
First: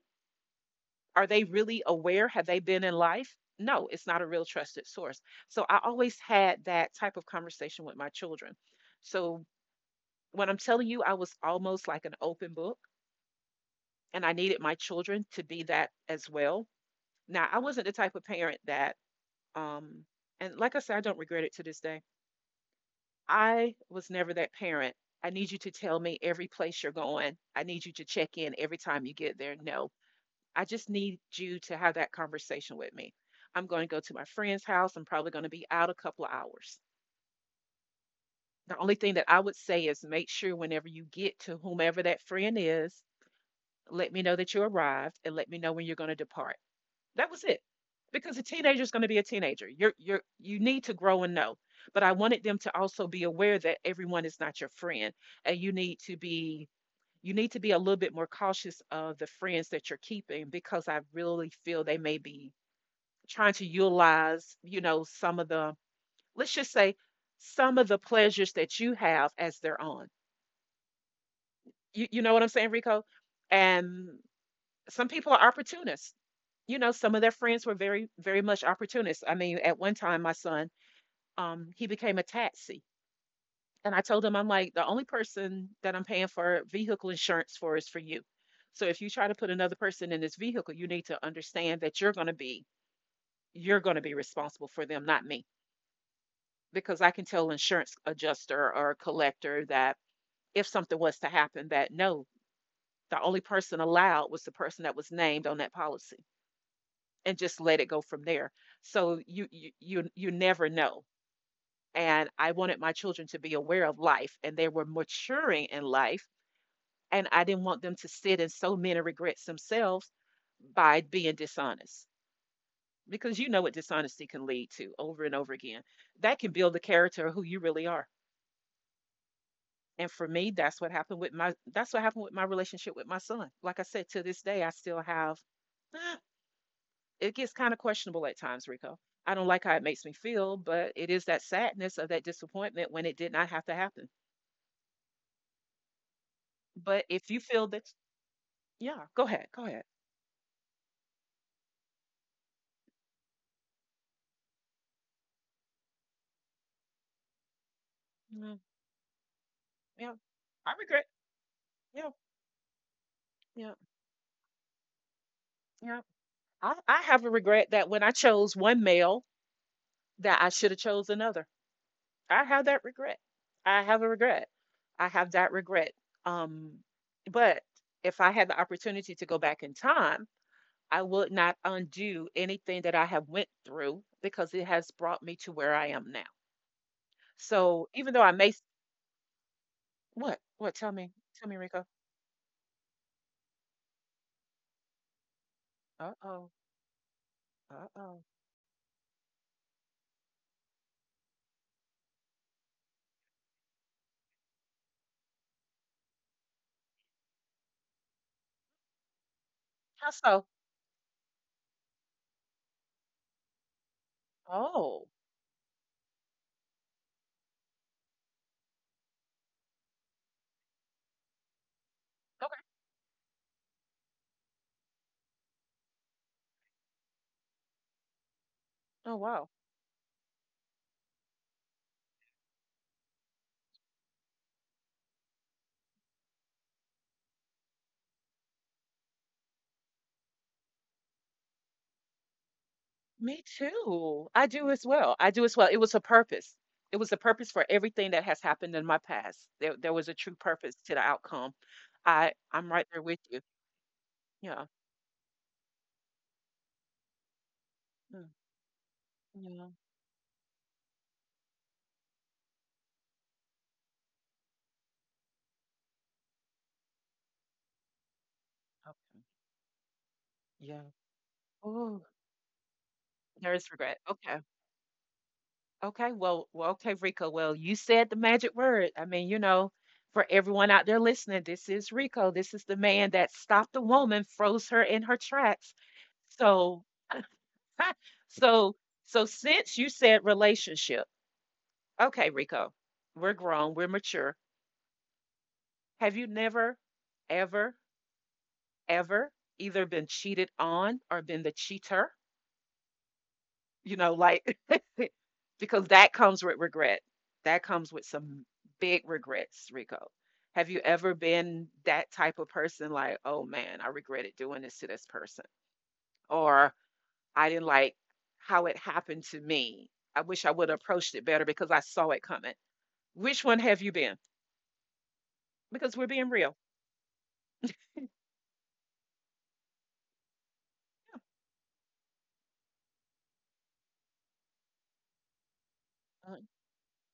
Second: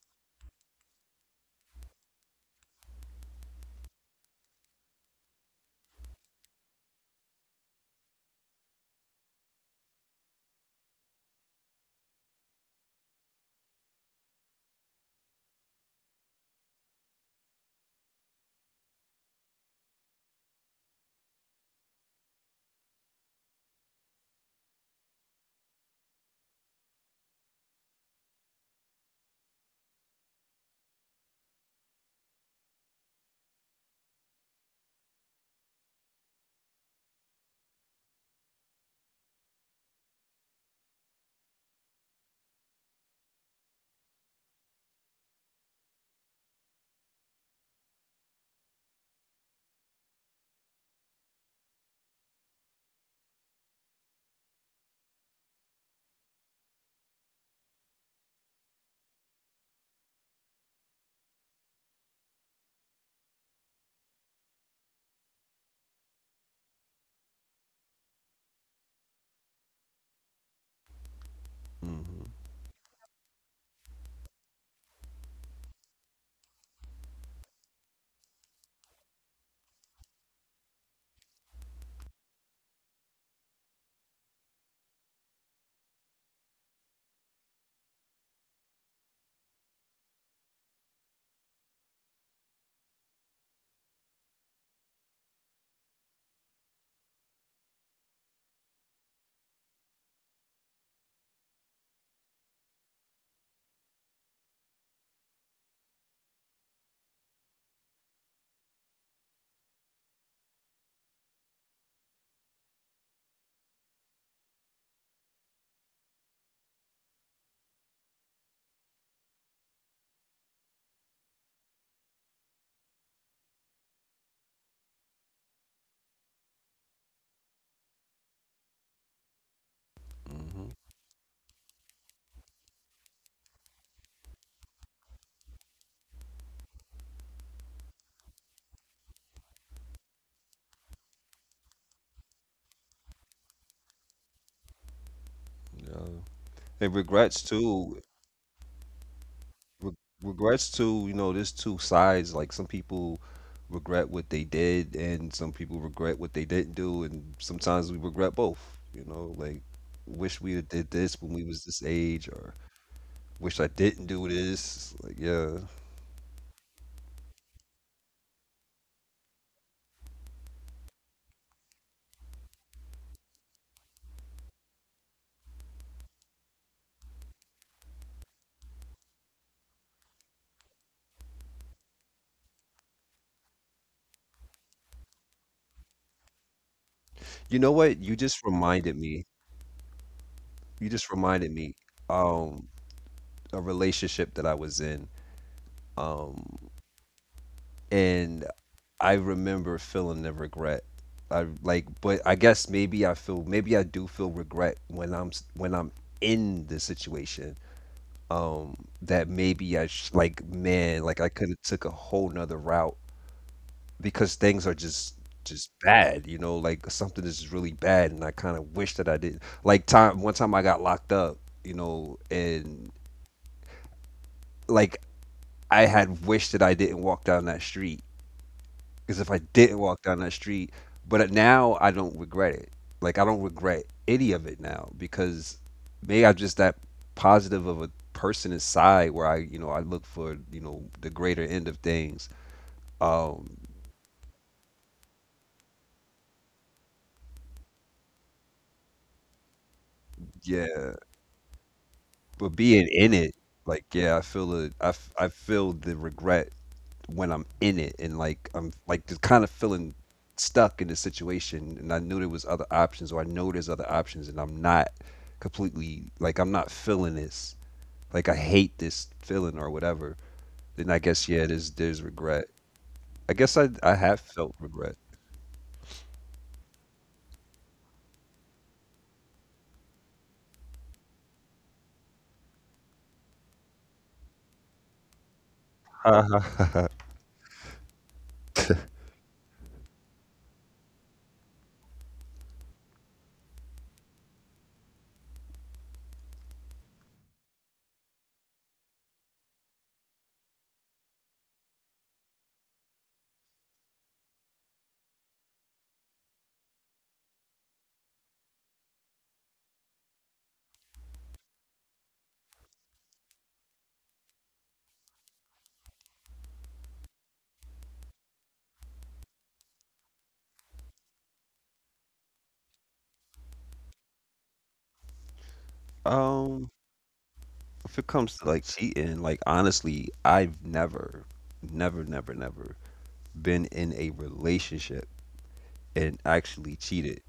[SPEAKER 1] Are they really aware? Have they been in life? No, it's not a real trusted source. So I always had that type of conversation with my children. So when I'm telling you, I was almost like an open book, and I needed my children to be that as well. Now, I wasn't the type of parent that, um, and like I said, I don't regret it to this day. I was never that parent. I need you to tell me every place you're going. I need you to check in every time you get there. No, I just need you to have that conversation with me. I'm going to go to my friend's house. I'm probably going to be out a couple of hours. The only thing that I would say is make sure whenever you get to whomever that friend is, let me know that you arrived and let me know when you're going to depart. That was it. Because a teenager is going to be a teenager. You're you need to grow and know. But I wanted them to also be aware that everyone is not your friend, and you need to be, you need to be a little bit more cautious of the friends that you're keeping, because I really feel they may be trying to utilize, you know, some of the, let's just say, some of the pleasures that you have as their own. You,
[SPEAKER 2] Mhm,
[SPEAKER 1] you know what I'm saying, Rico? And some people are opportunists. You know, some of their friends were very, very much opportunists. I mean, at one time, my son, he became a taxi. And I told him, I'm like, the only person that I'm paying for vehicle insurance for is for you. So if you try to put another person in this vehicle, you need to understand that you're going to be, you're going to be responsible for them, not me. Because I can tell insurance adjuster or collector that if something was to happen, that no, the only person allowed was the person that was named on that policy, and just let it go from there. So you never know. And I wanted my children to be aware of life, and they were maturing in life, and I didn't want them to sit in so many regrets themselves by being dishonest, because you know what dishonesty can lead to over and over again. That can build the character of who you really are. And for
[SPEAKER 2] mhm,
[SPEAKER 1] me, that's what happened with my, that's what happened with my relationship with my son. Like I said, to this day, I still have it gets kind of questionable at times, Rico. I don't like how it makes me feel, but it is that sadness of that disappointment when it did not have to happen.
[SPEAKER 2] yeah. And
[SPEAKER 1] But
[SPEAKER 2] regrets
[SPEAKER 1] if you feel
[SPEAKER 2] too.
[SPEAKER 1] that, yeah, go ahead, go
[SPEAKER 2] Re-
[SPEAKER 1] ahead.
[SPEAKER 2] Regrets too. You know, there's two sides. Like some people regret what they did, and some people regret what they didn't do, and sometimes we regret both.
[SPEAKER 1] Mm.
[SPEAKER 2] You know, like wish
[SPEAKER 1] Yeah,
[SPEAKER 2] we had did
[SPEAKER 1] I
[SPEAKER 2] this when
[SPEAKER 1] regret.
[SPEAKER 2] we was this age,
[SPEAKER 1] Yeah,
[SPEAKER 2] or wish I
[SPEAKER 1] yeah,
[SPEAKER 2] didn't do this. Like yeah.
[SPEAKER 1] yeah. I have a regret that when I chose one male, that I should have chose another. I have that regret. I have a regret. I have that regret. Um, but if I had the opportunity to go back in time, I would not undo anything that I have went through because it has brought me to where I am now.
[SPEAKER 2] You know what?
[SPEAKER 1] So
[SPEAKER 2] You
[SPEAKER 1] even
[SPEAKER 2] just
[SPEAKER 1] though I may,
[SPEAKER 2] reminded me.
[SPEAKER 1] what,
[SPEAKER 2] You
[SPEAKER 1] what?
[SPEAKER 2] just reminded me
[SPEAKER 1] Tell me, Rico.
[SPEAKER 2] um a relationship that I was in
[SPEAKER 1] Uh oh, uh
[SPEAKER 2] and
[SPEAKER 1] oh.
[SPEAKER 2] I remember feeling the regret. I like but I guess maybe I feel maybe I do feel regret when when I'm in the situation. Um that maybe I sh
[SPEAKER 1] How
[SPEAKER 2] like
[SPEAKER 1] so?
[SPEAKER 2] man, like I could have took a whole nother route because things are
[SPEAKER 1] Oh,
[SPEAKER 2] just bad, you know, like something is just really bad and I kind of wish that I didn't. Like time one time I got locked up you know,
[SPEAKER 1] okay.
[SPEAKER 2] and like I had wished that I didn't walk down that street because
[SPEAKER 1] Oh
[SPEAKER 2] if I
[SPEAKER 1] wow.
[SPEAKER 2] didn't walk down that street, but now I don't regret it. Like I don't regret any of it now because maybe I'm just that positive of a person inside where I, you know, I look for, you know, the greater end of things. Um,
[SPEAKER 1] Me too. I do as well. I do as well. It was a purpose. It was a purpose for everything that has happened in my past. There was a true purpose
[SPEAKER 2] yeah,
[SPEAKER 1] to the outcome.
[SPEAKER 2] but
[SPEAKER 1] I,
[SPEAKER 2] being
[SPEAKER 1] I'm right
[SPEAKER 2] in
[SPEAKER 1] there
[SPEAKER 2] it,
[SPEAKER 1] with you.
[SPEAKER 2] like yeah,
[SPEAKER 1] Yeah.
[SPEAKER 2] I feel the regret when I'm in it and
[SPEAKER 1] Mm.
[SPEAKER 2] like I'm like just kind of
[SPEAKER 1] Yeah.
[SPEAKER 2] feeling stuck in the situation and I knew there was other options or I know there's other options and I'm not completely like I'm not feeling this like I hate this
[SPEAKER 1] Oh,
[SPEAKER 2] feeling or whatever, then I
[SPEAKER 1] yeah.
[SPEAKER 2] guess yeah there's
[SPEAKER 1] Oh,
[SPEAKER 2] regret. I guess
[SPEAKER 1] there is
[SPEAKER 2] I
[SPEAKER 1] regret.
[SPEAKER 2] have
[SPEAKER 1] Okay.
[SPEAKER 2] felt regret.
[SPEAKER 1] Okay. Well, well, okay, Rico. Well, you said the magic word. I mean, you know, for everyone out there listening, this is Rico. This is the man that stopped the woman, froze her in her tracks.
[SPEAKER 2] Uh-huh.
[SPEAKER 1] So, so, so since you said relationship. Okay, Rico, we're grown, we're mature. Have you never, ever, ever either been cheated on or been the cheater? You know, like, because that comes with regret. That comes with some big regrets, Rico. Have you ever been that type of person, like, oh man, I regretted doing this to this person? Or I didn't like how it happened to me. I wish I would have approached it better because I saw it coming. Which one have you been? Because we're being
[SPEAKER 2] um
[SPEAKER 1] real.
[SPEAKER 2] if it comes to like cheating, like honestly I've never been in a relationship and
[SPEAKER 1] Mhm.
[SPEAKER 2] actually cheated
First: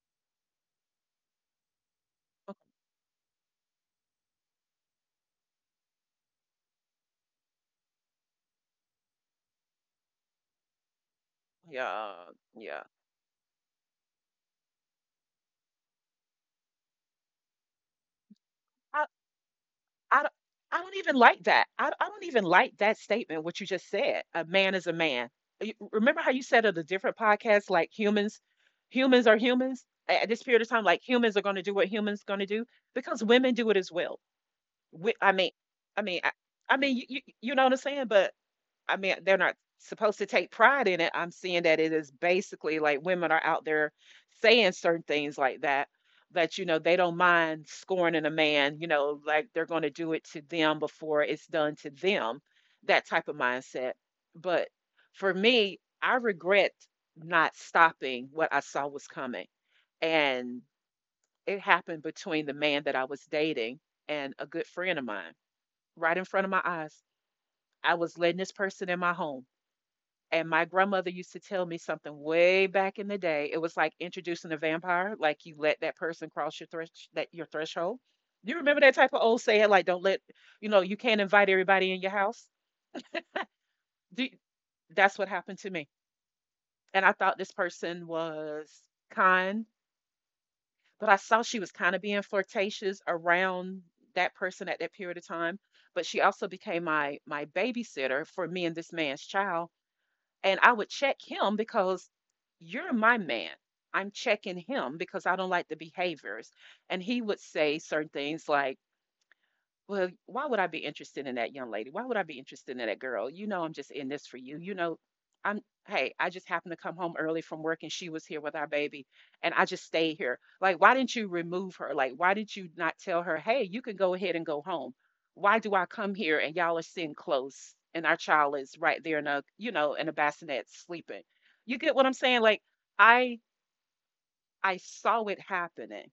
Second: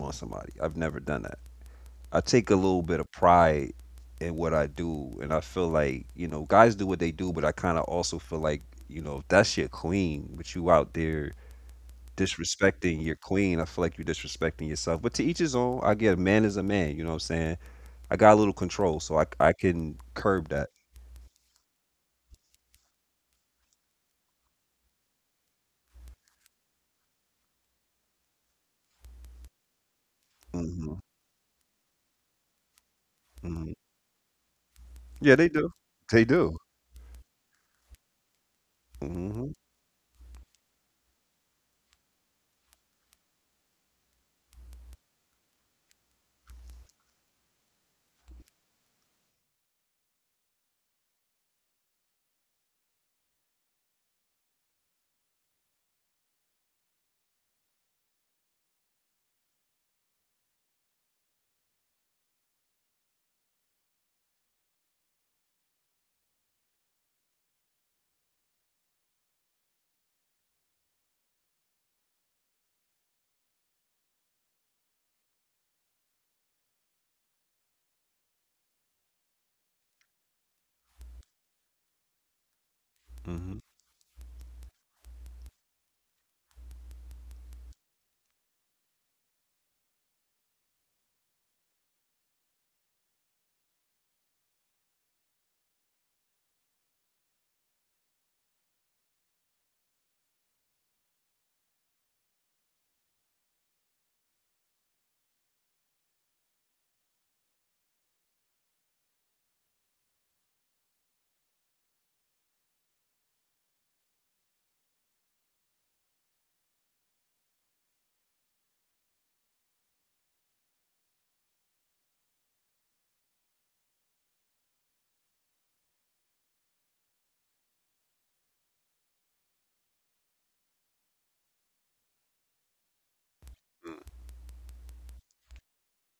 [SPEAKER 2] on somebody. I've never done that. I take a little bit of pride in what I do, and I feel like you know guys do what they do, but I kind of also feel like you know if that's your queen, but you out there
[SPEAKER 1] Yeah, yeah.
[SPEAKER 2] disrespecting your queen, I feel like you're disrespecting yourself. But to each his own. I get a man is a man. You know what I'm saying? I got a little control,
[SPEAKER 1] I,
[SPEAKER 2] so I can
[SPEAKER 1] I, don't-
[SPEAKER 2] curb that.
[SPEAKER 1] I don't even like that. I don't even like that statement, what you just said. A man is a man. You- Remember how you said of the different podcasts, like humans, humans are humans A- at this period of time,
[SPEAKER 2] Hmm
[SPEAKER 1] like humans are going to do what humans going to do, because women
[SPEAKER 2] hmm
[SPEAKER 1] do it as well. We,
[SPEAKER 2] Yeah,
[SPEAKER 1] I
[SPEAKER 2] they
[SPEAKER 1] mean,
[SPEAKER 2] do.
[SPEAKER 1] I
[SPEAKER 2] They
[SPEAKER 1] mean,
[SPEAKER 2] do.
[SPEAKER 1] I mean, you know what I'm saying? But I mean, they're
[SPEAKER 2] Hmm
[SPEAKER 1] not supposed to take pride in it. I'm seeing that it is basically like women are out there saying certain things like that, that, you know, they don't mind scorning a man, you know, like they're going to do it to them before it's done to them, that type of mindset. But for me, I regret not stopping what I saw was coming. And it happened between the man that I was dating and a good friend of mine right in front of my eyes. I was letting this person in my home, and my grandmother used to tell me something way back in the day. It was like introducing a vampire, like you let that person cross your thresh that your threshold. You remember that type of old saying, like don't let you know you can't invite everybody in your house.
[SPEAKER 2] hmm
[SPEAKER 1] Do, that's what happened to me, and I thought this person was kind, but I saw she was kind of being flirtatious around that person at that period of time. But she also became my babysitter for me and this man's child. And I would check him because you're my man. I'm checking him because I don't like the behaviors. And he would say certain things like, well, why would I be interested in that young lady? Why would I be interested in that girl? You know, I'm just in this for you. I'm, Hey, I just happened to come home early from work and she was here with our baby and I just stayed here. Like, why didn't you remove her? Like, why didn't you not tell her, hey, you can go ahead and go home? Why do I come here and y'all are sitting close and our child is right there in a, you know, in a bassinet sleeping? You get what I'm saying? Like, I, I saw it happening,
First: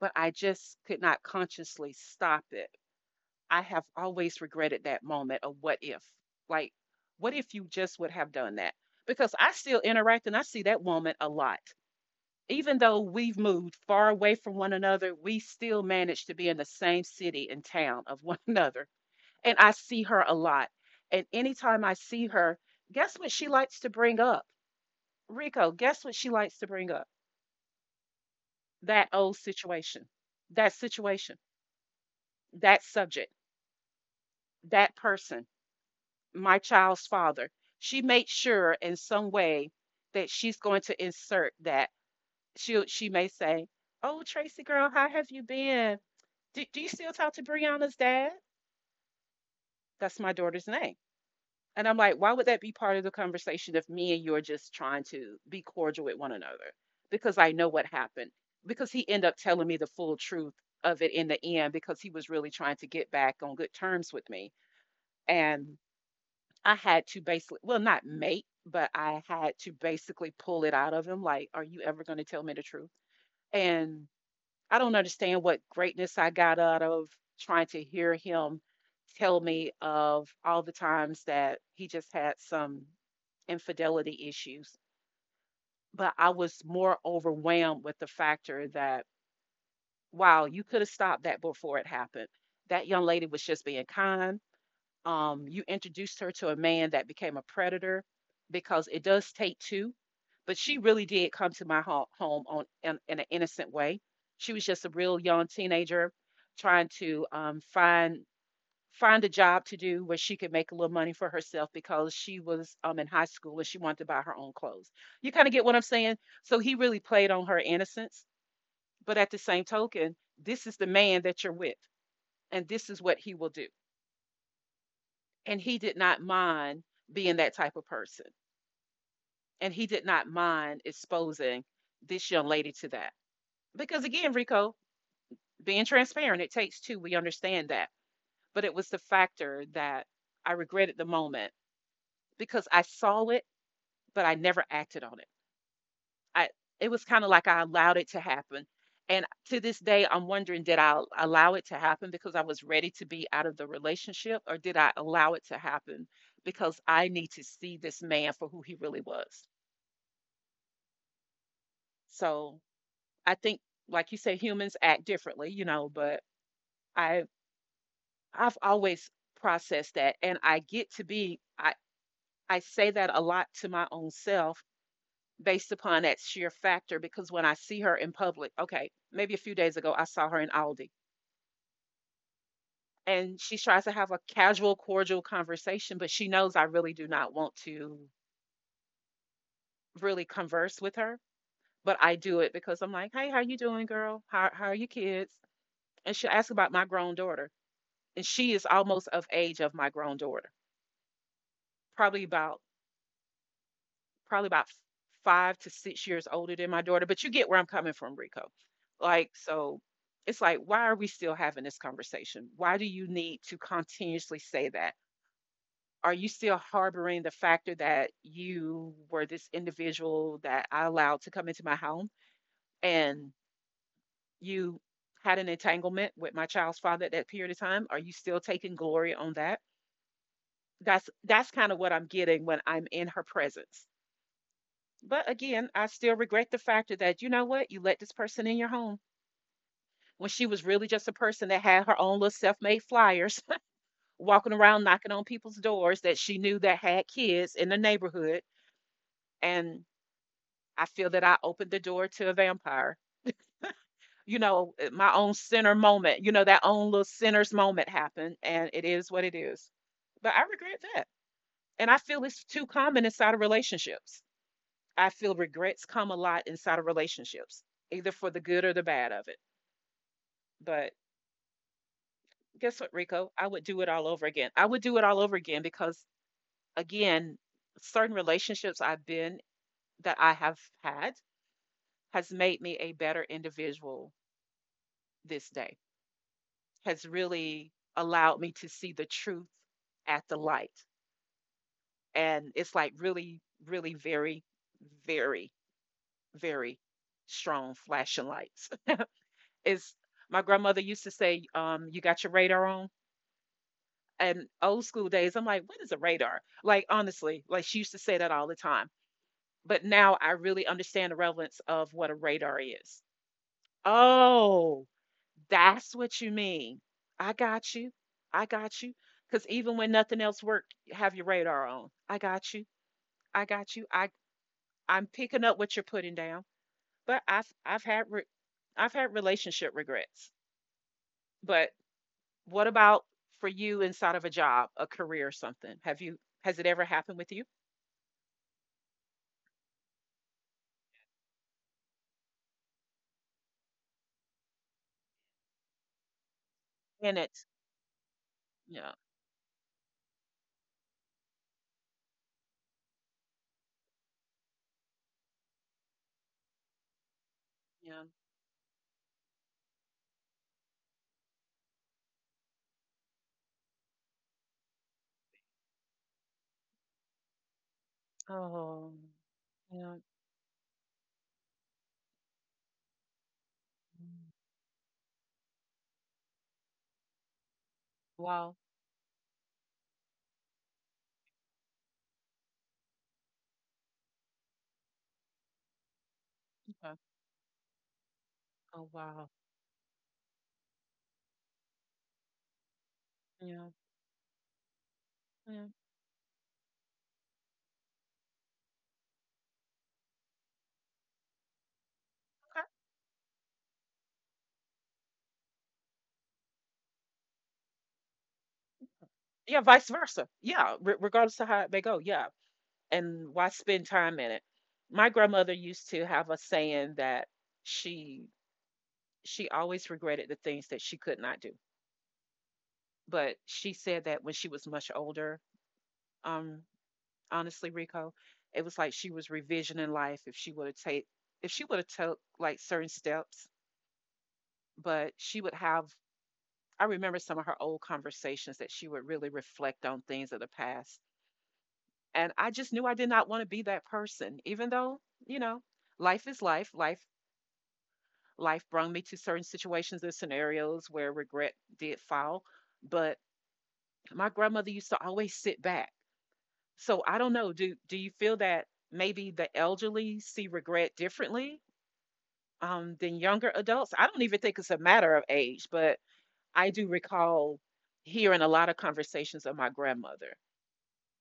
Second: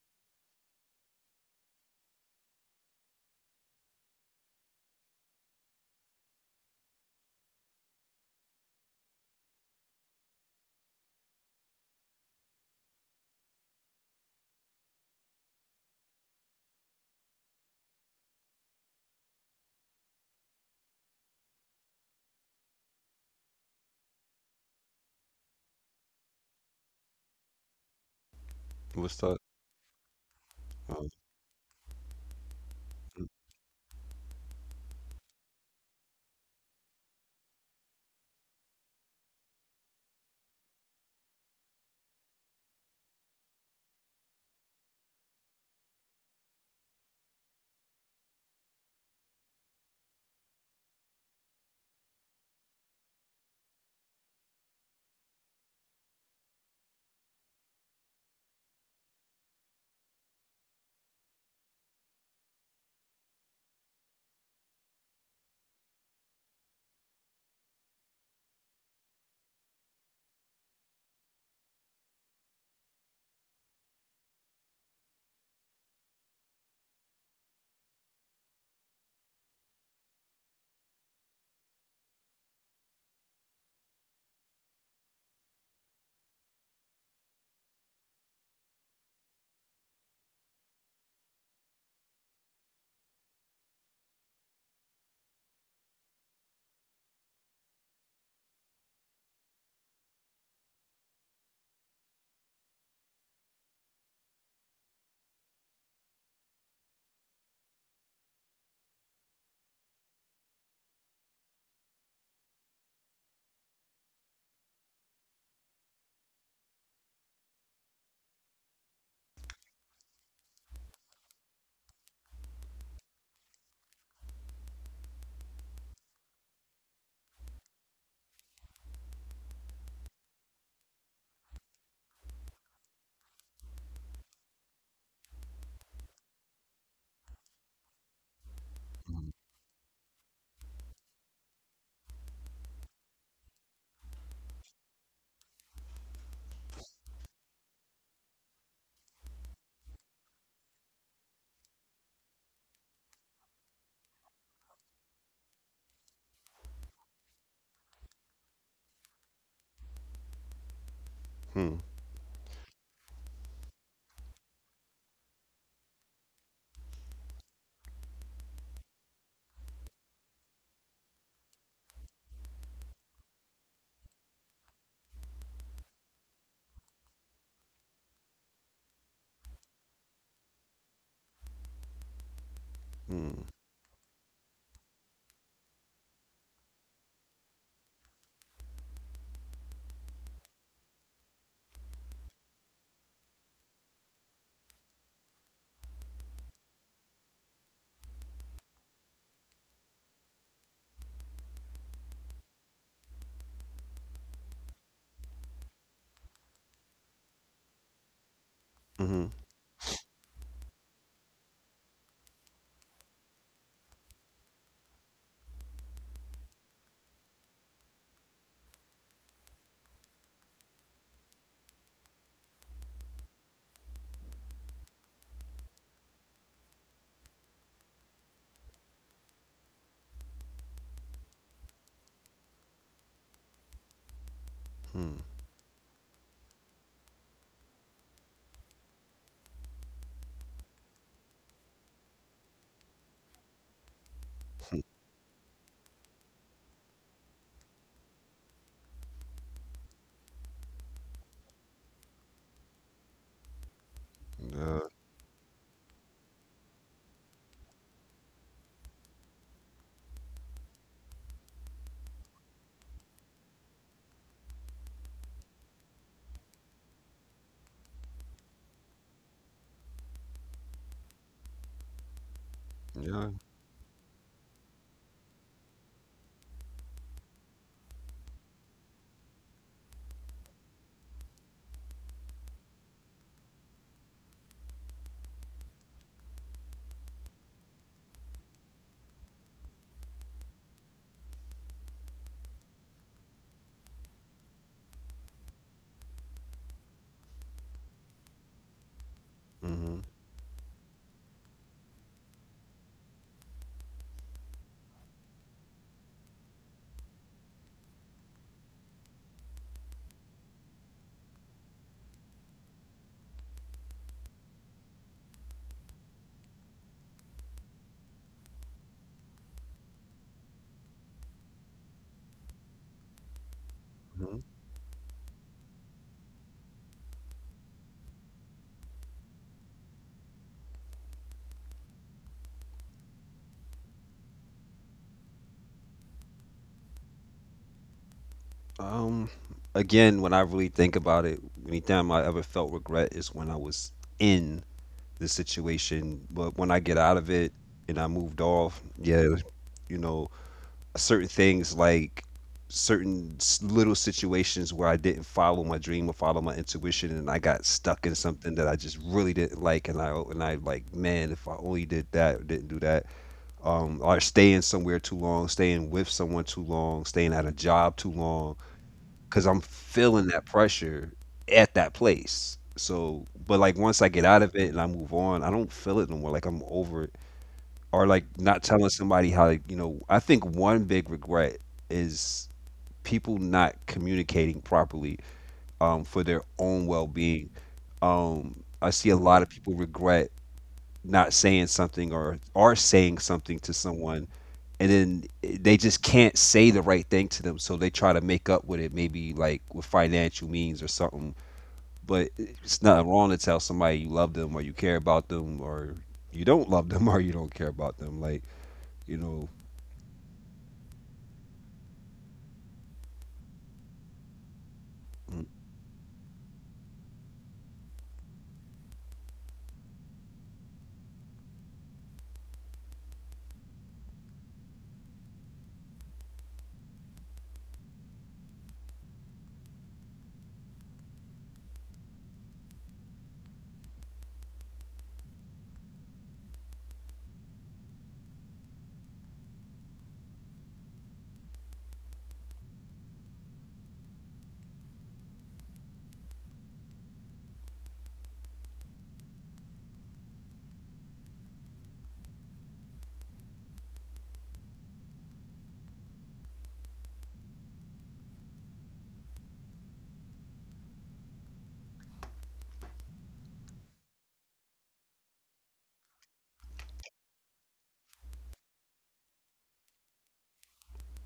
[SPEAKER 1] but I just could not consciously stop it. I have always regretted that moment of what if? Like, what if you just would have done that? Because I still interact and I see that woman a lot. Even though we've moved far away from one another, we still manage to be in the same city and town of one another. And I see her a lot. And anytime I see her, guess what she likes to bring up? Rico, guess what she likes to bring up? That
[SPEAKER 2] What's that?
[SPEAKER 1] old
[SPEAKER 2] Oh,
[SPEAKER 1] situation, that
[SPEAKER 2] mm,
[SPEAKER 1] subject, that person, my child's father. She made sure in some way that she's going to insert that. She may say, "Oh, Tracy girl, how have you been? Do you still talk to Brianna's dad? That's my daughter's name." And I'm like, "Why would that be part of the conversation if me and you are just trying to be cordial with one another?" Because I know what happened. Because he ended up telling me the full truth of it in the end because he was really trying to get back on good terms with me. And I had to basically, well, not make, but I had to basically pull it out of him, like, "Are you ever gonna tell me the truth?" And I don't understand what greatness I got out of trying to hear him tell me of all the times that he just had some infidelity issues, but I was more overwhelmed with the factor that, "Wow, you coulda stopped that before it happened. That young lady was just being kind. You introduced her to a man that became a predator because it does take two. But she really did come to my home in an innocent way. She was just a real young teenager trying to find a job to do where she could make a little money for herself because she was in high school and she wanted to buy her own clothes. You kind of get what I'm saying? So he really played on her innocence. But at the same token, this is the man that you're with, and this is what he will do, and he did not mind being that type of person, and he did not mind exposing this young lady to that because, again, Rico, being transparent, it takes two. We understand that, but it was the
[SPEAKER 2] mm,
[SPEAKER 1] factor that I regretted the moment because I saw it, but I never acted on it. I It was kind of like I allowed it to happen. And to this day, I'm wondering, did I allow it to happen because I was ready to be out of the relationship, or did I allow it to happen because I need to see this man for who he really was?
[SPEAKER 2] hmm.
[SPEAKER 1] So I think, like you said, humans act differently, you know, but I I've always processed that, and I get to be I say that a lot to my own self based upon that sheer factor because when I see her in public, okay, maybe a few days ago I saw her in Aldi and
[SPEAKER 2] Hmm.
[SPEAKER 1] she tries to have a casual, cordial conversation, but she knows I really do not want to really converse with her. But I do it because I'm like, hey, how you doing, girl? How are your kids? And she'll ask about my grown daughter, and she is almost of age of my grown daughter, probably about probably about 5 to 6 years older than my daughter. But you get where I'm coming from, Rico.
[SPEAKER 2] Hmm.
[SPEAKER 1] Like so. It's like, why are we still having this conversation? Why do you need to continuously say that? Are you still harboring the factor that you were this individual that I allowed to come into my home and you had an entanglement with my child's father at that period of time? Are you still taking glory on that? That's kind of what I'm getting when I'm in her presence.
[SPEAKER 2] Hmm.
[SPEAKER 1] But again, I still regret the factor that, you know what, you let this person in your home when she was really just a person that had her own little self-made flyers walking around knocking on people's doors that she knew that had kids in the neighborhood, and I feel that I opened the door to a vampire. You know,
[SPEAKER 2] Yeah.
[SPEAKER 1] my own sinner moment, you know, that own little sinner's moment happened, and it is what it is. But I regret that. And I feel it's too common inside of relationships. I feel regrets come a lot inside of relationships, either for the good or the bad of it. But guess what, Rico?
[SPEAKER 2] Yeah.
[SPEAKER 1] I would do it all over again. I would do it all over again because, again, certain relationships I've been that I have had has made me a better individual this day. Has really allowed me to see the truth at the light. And it's like really, really very, very, very strong flashing lights. It's
[SPEAKER 2] Mm-hmm.
[SPEAKER 1] my grandmother used to say, you got your radar on. And old school days, I'm like, what is a radar? Like honestly, like she used to say that all the time. But now I really understand the relevance of what a radar is. Oh, that's what you mean. I got you. I got you. Because even when nothing else worked, have your radar on. I got you. I got you.
[SPEAKER 2] Mm-hmm.
[SPEAKER 1] I'm picking up what you're putting down. But I've had relationship regrets. But what about for you inside of a job, a career, or something? Have you, has it ever happened with you?
[SPEAKER 2] Um, Again, when I really think about it, anytime I ever felt regret is when I was in the situation. But when I get out
[SPEAKER 1] And
[SPEAKER 2] of
[SPEAKER 1] it's
[SPEAKER 2] it and I moved off,
[SPEAKER 1] Yeah,
[SPEAKER 2] yeah, you know, certain things like certain little situations where I didn't follow my dream or follow my intuition, and I got
[SPEAKER 1] yeah.
[SPEAKER 2] stuck in something that I just really didn't like, and I like, man, if I only did that or didn't do that, or staying somewhere too long, staying with someone too long, staying at a job too long
[SPEAKER 1] Oh,
[SPEAKER 2] because I'm
[SPEAKER 1] yeah.
[SPEAKER 2] feeling that pressure at that place. So, but like once I get
[SPEAKER 1] Mm.
[SPEAKER 2] out of it and I move on, I don't feel it no more. Like I'm over it. Or like
[SPEAKER 1] Wow.
[SPEAKER 2] not telling somebody how to, you know, I think one big regret is people not communicating properly, for their own
[SPEAKER 1] Okay.
[SPEAKER 2] well being.
[SPEAKER 1] Oh,
[SPEAKER 2] I see a
[SPEAKER 1] wow.
[SPEAKER 2] lot of people regret not saying something or are saying something
[SPEAKER 1] Yeah.
[SPEAKER 2] to someone and then
[SPEAKER 1] Yeah.
[SPEAKER 2] they just can't say the right thing to them, so they try to make up with it maybe like with financial means or something. But
[SPEAKER 1] Okay.
[SPEAKER 2] it's not wrong to tell somebody you love them or you care about them or you don't love them or you don't care about them you know
[SPEAKER 1] Yeah, vice versa. Yeah, regardless of how it may go. Yeah. And why spend time in it? My grandmother used to have a saying that she she always regretted the things that she could not do. But she said that when she was much older, um, honestly, Rico, it was like she was revisioning life if she would have take, if she would have took like certain steps, but she would have I remember some of her old conversations that she would really reflect on things of the past. And I just knew I did not want to be that person, even though, you know, life is life. Life brought me to certain situations and scenarios where regret did fall. But my grandmother used to always sit back. So I don't know. Do you feel that maybe the elderly see regret differently than younger adults? I don't even think it's a matter of age, but I do recall hearing a lot of conversations of my grandmother,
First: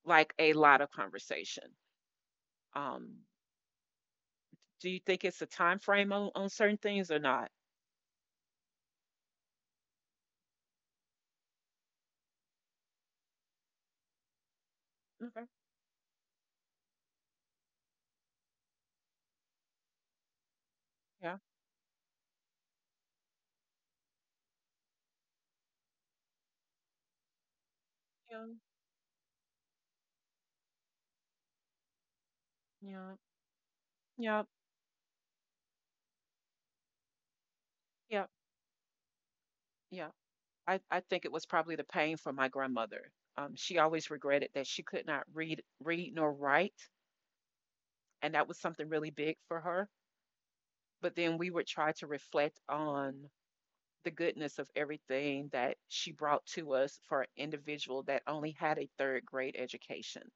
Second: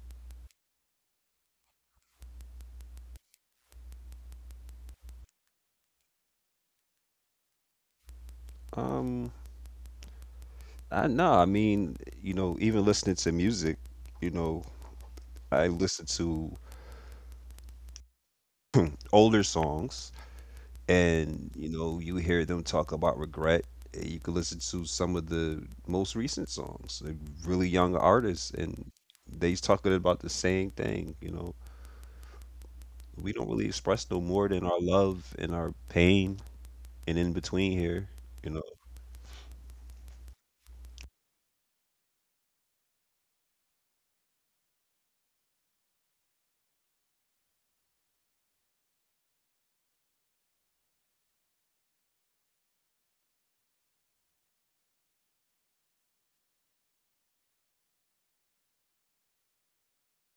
[SPEAKER 1] like a lot of conversation. Um, Do you think it's a time frame on certain things or not?
[SPEAKER 2] um I mean, even listening to music. you know
[SPEAKER 1] Okay.
[SPEAKER 2] I listen to older songs
[SPEAKER 1] Yeah.
[SPEAKER 2] and you know you hear them talk about regret, and you can listen to some of the most recent songs, like really young
[SPEAKER 1] Yeah.
[SPEAKER 2] artists, and they's talking about the same thing. You know,
[SPEAKER 1] Yeah.
[SPEAKER 2] we don't really express no
[SPEAKER 1] Yeah.
[SPEAKER 2] more than our love and our pain and in between here,
[SPEAKER 1] Yeah.
[SPEAKER 2] you know.
[SPEAKER 1] Yeah. I think it was probably the pain for my grandmother. She always regretted that she could not read nor write, and that was something really big for her. But then we would try to reflect on the goodness of everything that she brought to us for an individual that only had a third grade education.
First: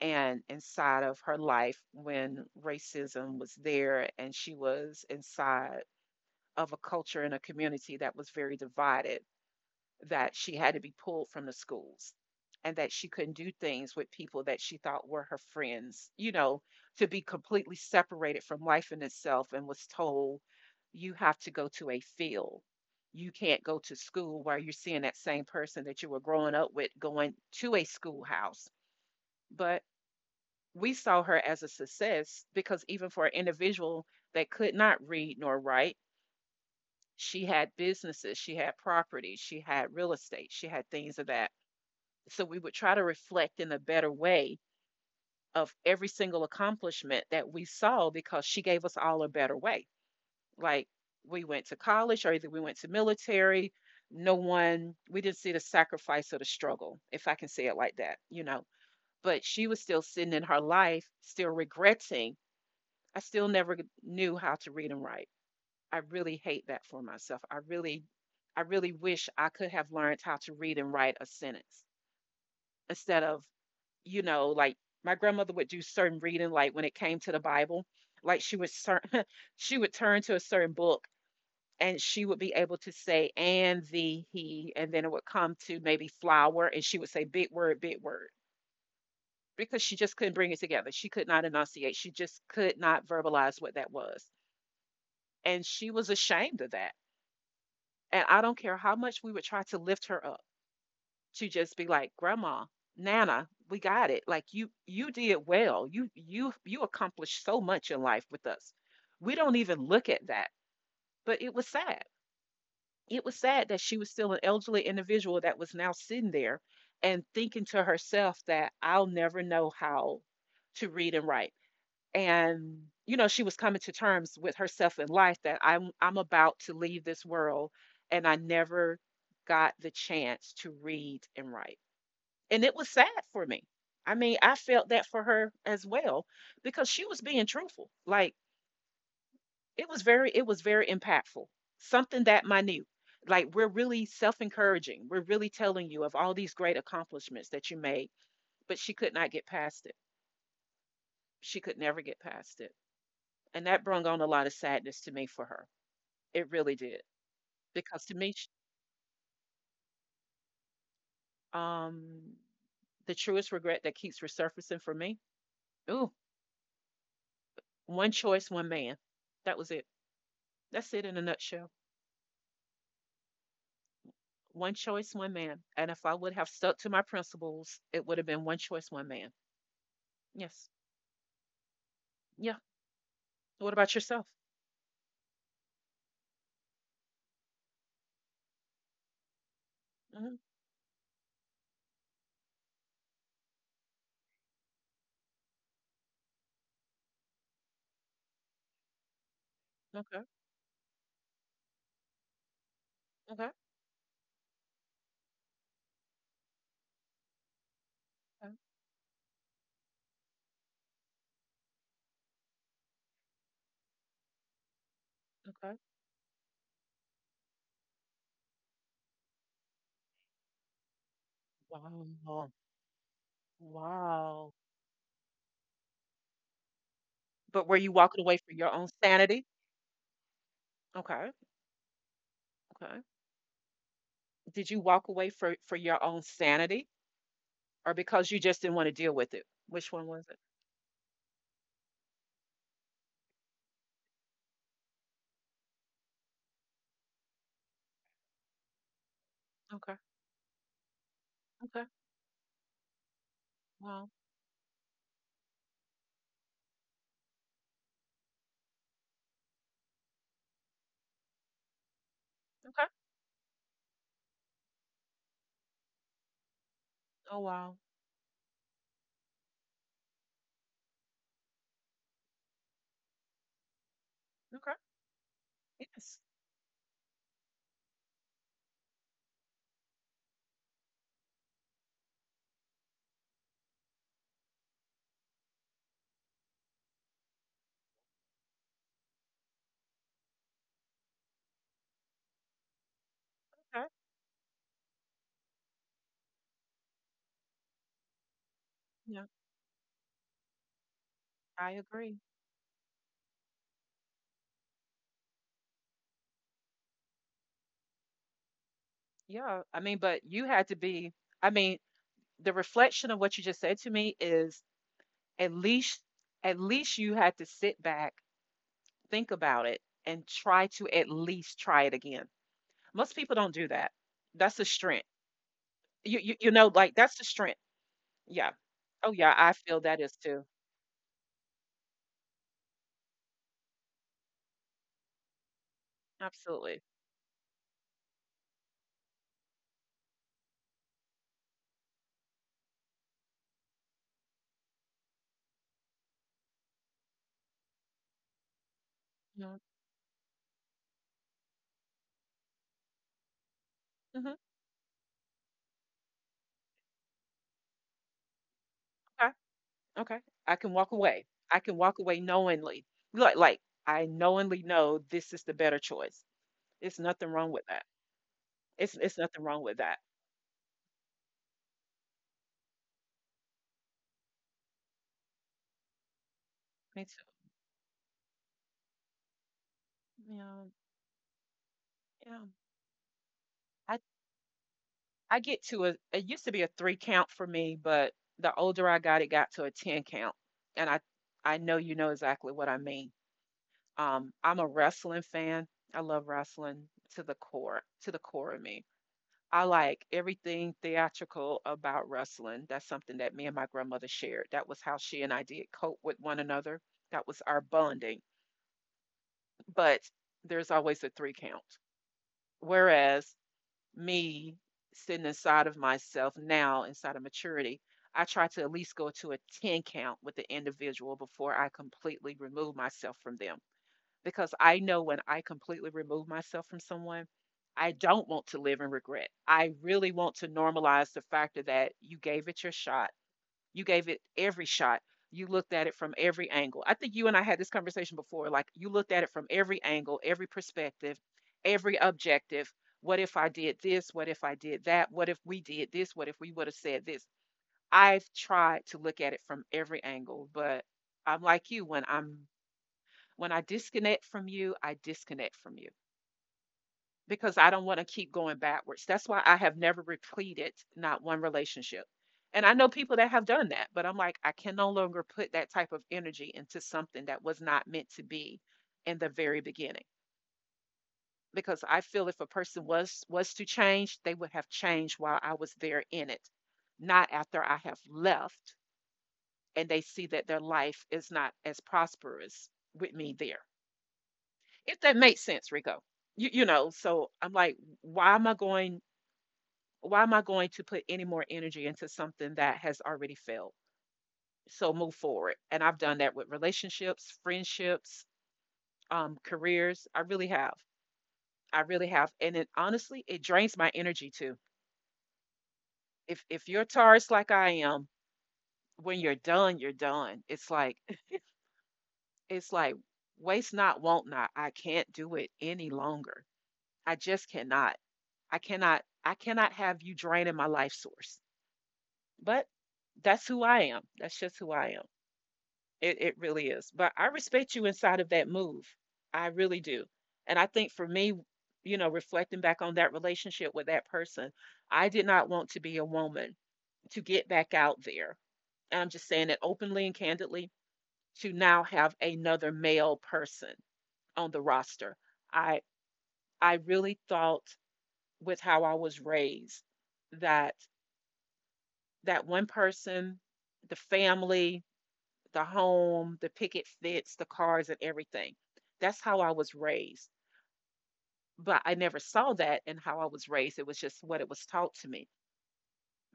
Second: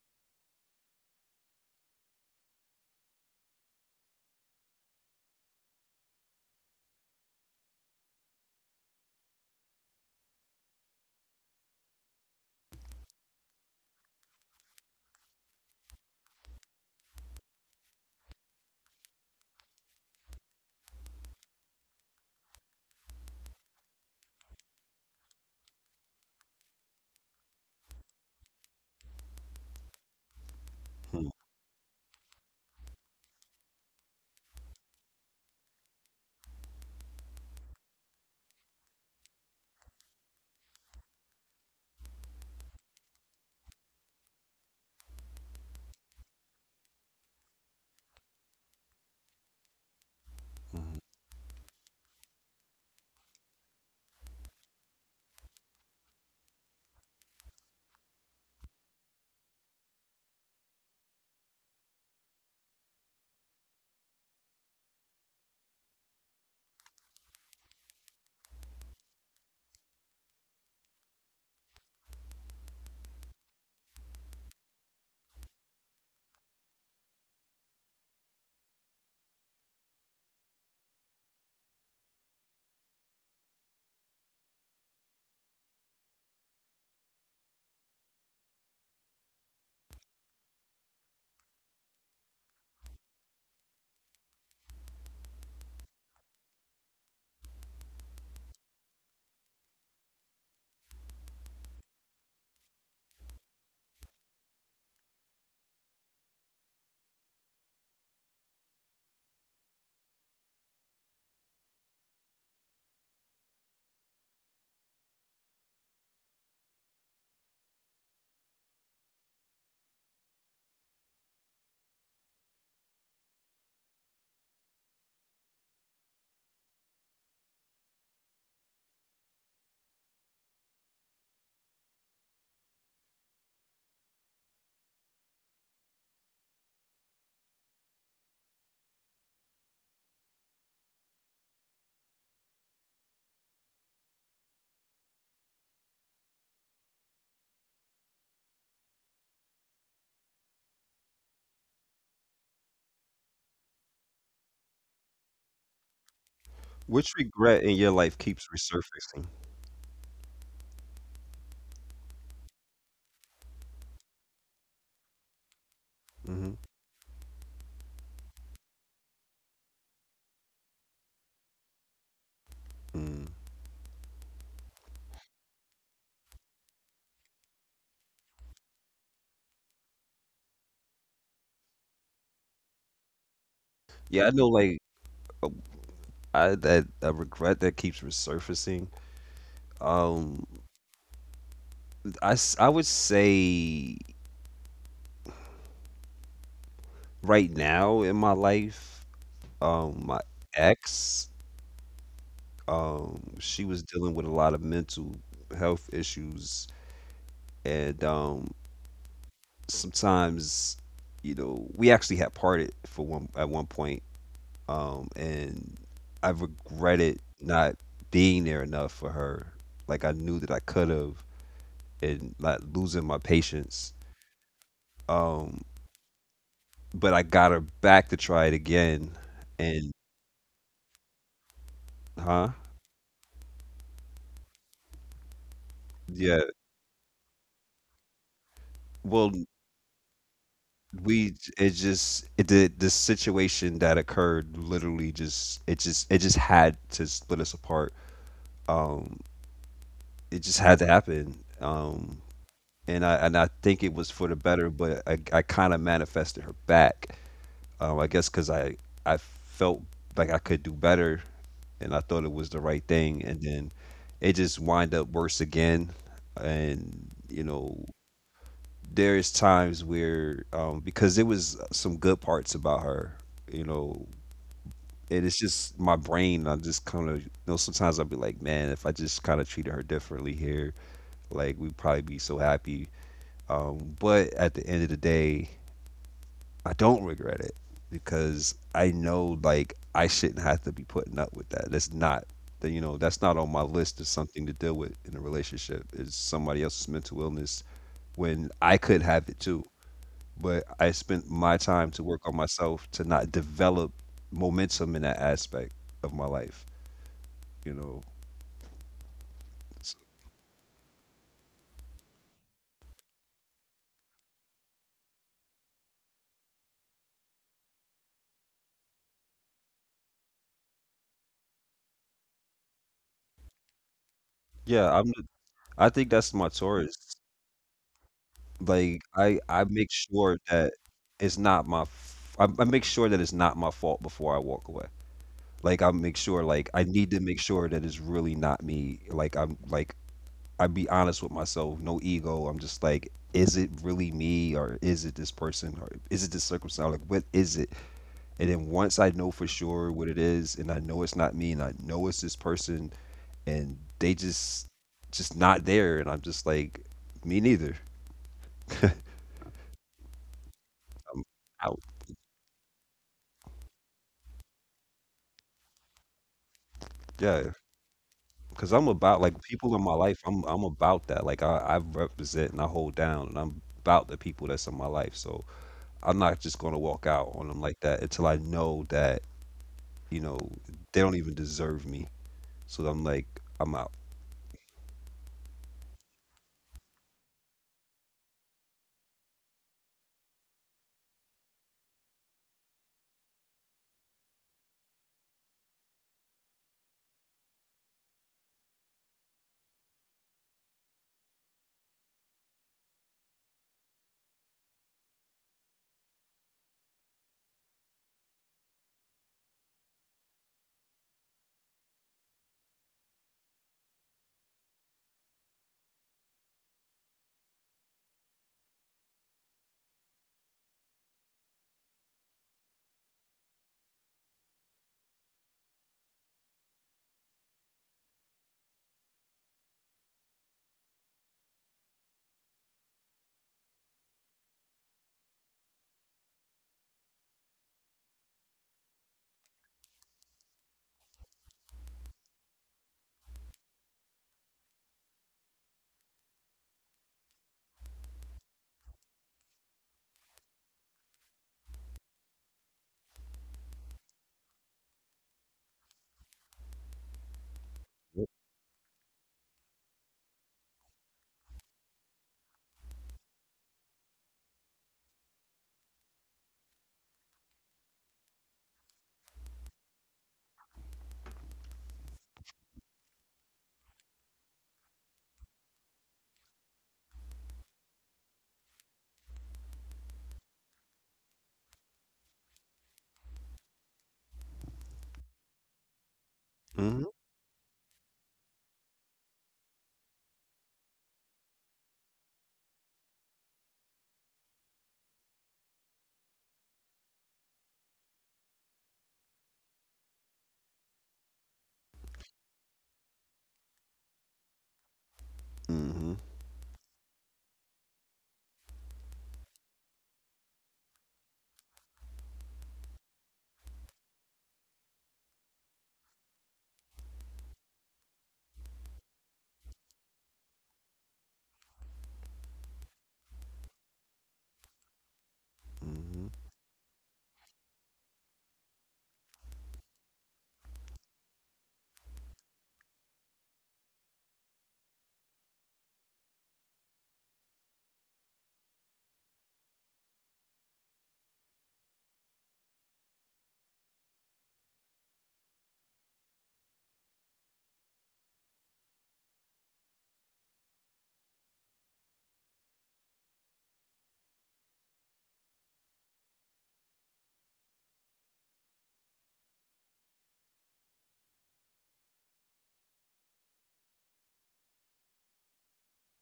[SPEAKER 1] And inside of her life, when racism was there and she was inside of a culture and a community that was very divided, that she had to be pulled from the schools and that she couldn't do things with people that she thought were her friends, to be completely separated from life in itself, and was told, you have to go to a field, you can't go to school, while you're seeing that same person that you were growing up with going to a schoolhouse. But we saw
[SPEAKER 2] Hmm,
[SPEAKER 1] her as a success because even for an individual that could not read nor write, she had businesses, she had property, she had real estate, she had things of that. So we would try to reflect in a better way of every single accomplishment that we saw because she gave us all a better way. Like
[SPEAKER 2] mhm.
[SPEAKER 1] we went to college or either we went to military, no one, we didn't see the sacrifice or the struggle, if I can say it like that. But she was still sitting in her life, still regretting, I still never knew how to read and write. I really hate that for myself. I really wish I could have learned how to read and write a sentence instead of, like my grandmother would do certain reading, like when it came to the Bible, like she would she would turn to a certain book, and she would be able to say and the he, and then it would come to maybe flower and she would say big word, big word, because she just couldn't bring it together, she could not enunciate, she just could not verbalize what that was. And she was ashamed of that. And I don't care how much we would try to lift her up to just be like, Grandma, Nana, we got it. Like you did well. You accomplished so much in life with us. We don't even look at that. But it was sad. It was sad that she was still an elderly individual that was now sitting there and thinking to herself that I'll never know how to read and write. And she was coming to terms with herself in life that I'm about to leave this world and I never got the chance to read and write. And it was sad for me. I mean, I felt that for her as well because she was being truthful. Like it was very impactful. Something that minute. Like we're really self-encouraging. We're really telling you of all these great accomplishments that you made, but she could not get past it. She could never get past it. And that brung on a lot of sadness to me for her. It really did.
[SPEAKER 2] Which regret in
[SPEAKER 1] Because
[SPEAKER 2] your
[SPEAKER 1] to me,
[SPEAKER 2] life keeps resurfacing?
[SPEAKER 1] um, the truest regret that keeps resurfacing for me, ooh,
[SPEAKER 2] Mm-hmm.
[SPEAKER 1] one choice, one man. That was it. That's it in a nutshell.
[SPEAKER 2] Hmm mm.
[SPEAKER 1] One choice, one man. And if I would have stuck to my principles, it would have been one choice, one man. Yes. Yeah. What about yourself?
[SPEAKER 2] Yeah, I know, like, I that a regret that keeps resurfacing,
[SPEAKER 1] Hmm.
[SPEAKER 2] um I would say right now in my life,
[SPEAKER 1] Okay.
[SPEAKER 2] my ex,
[SPEAKER 1] Okay.
[SPEAKER 2] she was dealing with a lot of mental health issues. and
[SPEAKER 1] Okay.
[SPEAKER 2] um sometimes, you know, we actually had parted for one at 1 point,
[SPEAKER 1] Okay.
[SPEAKER 2] and I regretted not being there enough for her. Like I knew that I could have,
[SPEAKER 1] Wow.
[SPEAKER 2] and like losing my
[SPEAKER 1] Wow.
[SPEAKER 2] patience. um
[SPEAKER 1] But were you
[SPEAKER 2] but I
[SPEAKER 1] walking
[SPEAKER 2] got
[SPEAKER 1] away
[SPEAKER 2] her
[SPEAKER 1] for your own
[SPEAKER 2] back to try it
[SPEAKER 1] sanity?
[SPEAKER 2] again, and
[SPEAKER 1] Okay. Okay.
[SPEAKER 2] huh,
[SPEAKER 1] Did you walk away for your own sanity?
[SPEAKER 2] yeah,
[SPEAKER 1] Or because you just didn't want to deal with it?
[SPEAKER 2] well
[SPEAKER 1] Which one was it?
[SPEAKER 2] we it just it the situation that occurred literally just it just had to split us apart. um
[SPEAKER 1] Okay.
[SPEAKER 2] it just had to
[SPEAKER 1] Okay.
[SPEAKER 2] happen. And I
[SPEAKER 1] Wow.
[SPEAKER 2] think it was for the better, but I kind of manifested her back. I guess because I felt like I could do better, and I thought it was
[SPEAKER 1] Okay.
[SPEAKER 2] the right thing, and then it just wind up worse again. And
[SPEAKER 1] Oh,
[SPEAKER 2] you
[SPEAKER 1] wow.
[SPEAKER 2] know, there's times where, because there was some good parts about her, you know,
[SPEAKER 1] Okay.
[SPEAKER 2] and it's just my
[SPEAKER 1] Yes.
[SPEAKER 2] brain. I just kind of, you know, sometimes I'll be like, man, if I just kind of treated her differently here, like we'd probably be so happy. But at the end of the day, I don't regret it, because I know, like, I shouldn't have to be putting up with that. That's not, that, you know, that's not on my
[SPEAKER 1] Okay.
[SPEAKER 2] list of something to deal with in a relationship is somebody else's mental illness when I could
[SPEAKER 1] Yeah.
[SPEAKER 2] have it too. But I spent my
[SPEAKER 1] I
[SPEAKER 2] time to
[SPEAKER 1] agree.
[SPEAKER 2] work on myself to not develop momentum in that aspect of my life. You know,
[SPEAKER 1] Yeah. I mean,
[SPEAKER 2] S-
[SPEAKER 1] but you had to be. I mean, the reflection of what you just said to me is, at least, at least you had to sit back, think about it, and try to at least try it again. Most people don't do that. That's the
[SPEAKER 2] yeah,
[SPEAKER 1] strength.
[SPEAKER 2] I think
[SPEAKER 1] You,
[SPEAKER 2] that's my
[SPEAKER 1] like that's
[SPEAKER 2] Taurus.
[SPEAKER 1] the strength. Yeah.
[SPEAKER 2] Like
[SPEAKER 1] Oh yeah, I
[SPEAKER 2] I
[SPEAKER 1] feel
[SPEAKER 2] make
[SPEAKER 1] that is too.
[SPEAKER 2] sure that it's not my. F- I make sure that it's not my fault before I walk away. Like I make sure, like
[SPEAKER 1] Absolutely.
[SPEAKER 2] I need to make sure that it's really not me. I be honest with myself, no ego. I'm just like, is it really me, or is it this person, or is it this circumstance? Like, what is it? And then once I know for sure what it is, and I know it's not me, and I know it's this person, and they
[SPEAKER 1] Mm-hmm.
[SPEAKER 2] just not there, and I'm just like, me neither.
[SPEAKER 1] Okay. I can walk away. I
[SPEAKER 2] I,
[SPEAKER 1] can walk away knowingly. Like I knowingly know this is the better choice. It's nothing wrong
[SPEAKER 2] yeah,
[SPEAKER 1] with that.
[SPEAKER 2] because I'm
[SPEAKER 1] It's
[SPEAKER 2] about
[SPEAKER 1] nothing
[SPEAKER 2] like
[SPEAKER 1] wrong with
[SPEAKER 2] people in
[SPEAKER 1] that.
[SPEAKER 2] my life. I'm about that. Like I represent and I hold down, and I'm about the people that's in my life. So I'm not just gonna
[SPEAKER 1] Me
[SPEAKER 2] walk
[SPEAKER 1] too.
[SPEAKER 2] out on them like that until I know that, you know
[SPEAKER 1] Yeah.
[SPEAKER 2] they don't even deserve me.
[SPEAKER 1] Yeah.
[SPEAKER 2] So I'm like, I'm
[SPEAKER 1] I
[SPEAKER 2] out.
[SPEAKER 1] I get to a it used to be a three count for me, but the older I got, it got to a 10 count. And I know you know exactly what I mean. I'm a wrestling fan. I love wrestling to the core of me. I like everything theatrical about wrestling. That's something that me and my grandmother shared. That was how she and I did cope with one another. That was our bonding. But there's always a three count. Whereas me sitting inside of myself now, inside of maturity, I try to at least go to a 10 count with the individual before I completely remove myself from them, because I know when I completely remove myself from someone, I don't want to live in regret. I really want to normalize the fact that you gave it your shot. You gave it every shot. You looked at it from every angle. I think you and I had this conversation before. Like you looked at it from every angle, every perspective, every objective. What if I did this? What if I did that? What if we did this? What if we would have said this? I've tried to look at it from every angle, but I'm like you. When I disconnect from you, I disconnect from you because I don't want to keep going backwards. That's why I have never repleted not one relationship. And I know people that have done that, but I'm like, I can no longer put that type of energy into something that was not meant to be in the very beginning. Because I feel if a person was to change, they would have changed while I was there in it, not after I have left and they see that their life is not as prosperous with me there. If that makes sense, Rico. You you know,
[SPEAKER 2] Mm-hmm.
[SPEAKER 1] so I'm like, why am I going? Why am I going to put any more energy into something that has already failed? So move forward. And I've done that with relationships, friendships, careers. I really have. I really have. And it honestly, it drains my energy too.
[SPEAKER 2] Mm-hmm.
[SPEAKER 1] If you're Taurus like I am, when you're done, you're done. It's like, it's like, waste not, won't not. I can't do it any longer. I just cannot. I cannot have you draining my life source. But that's who I am. That's just who I am. It
[SPEAKER 2] Mm-hmm.
[SPEAKER 1] really is. But I respect you inside of that move. I really do. And I think for me, reflecting back on that relationship with that person, I did not want to be a woman to get back out there. And I'm just saying it openly and candidly, to now have another male person on the roster. I I really thought with how I was raised that that one person, the family, the home, the picket fence, the cars, and everything. That's how I was raised. But I never saw that in how I was raised. It was just what it was taught to me.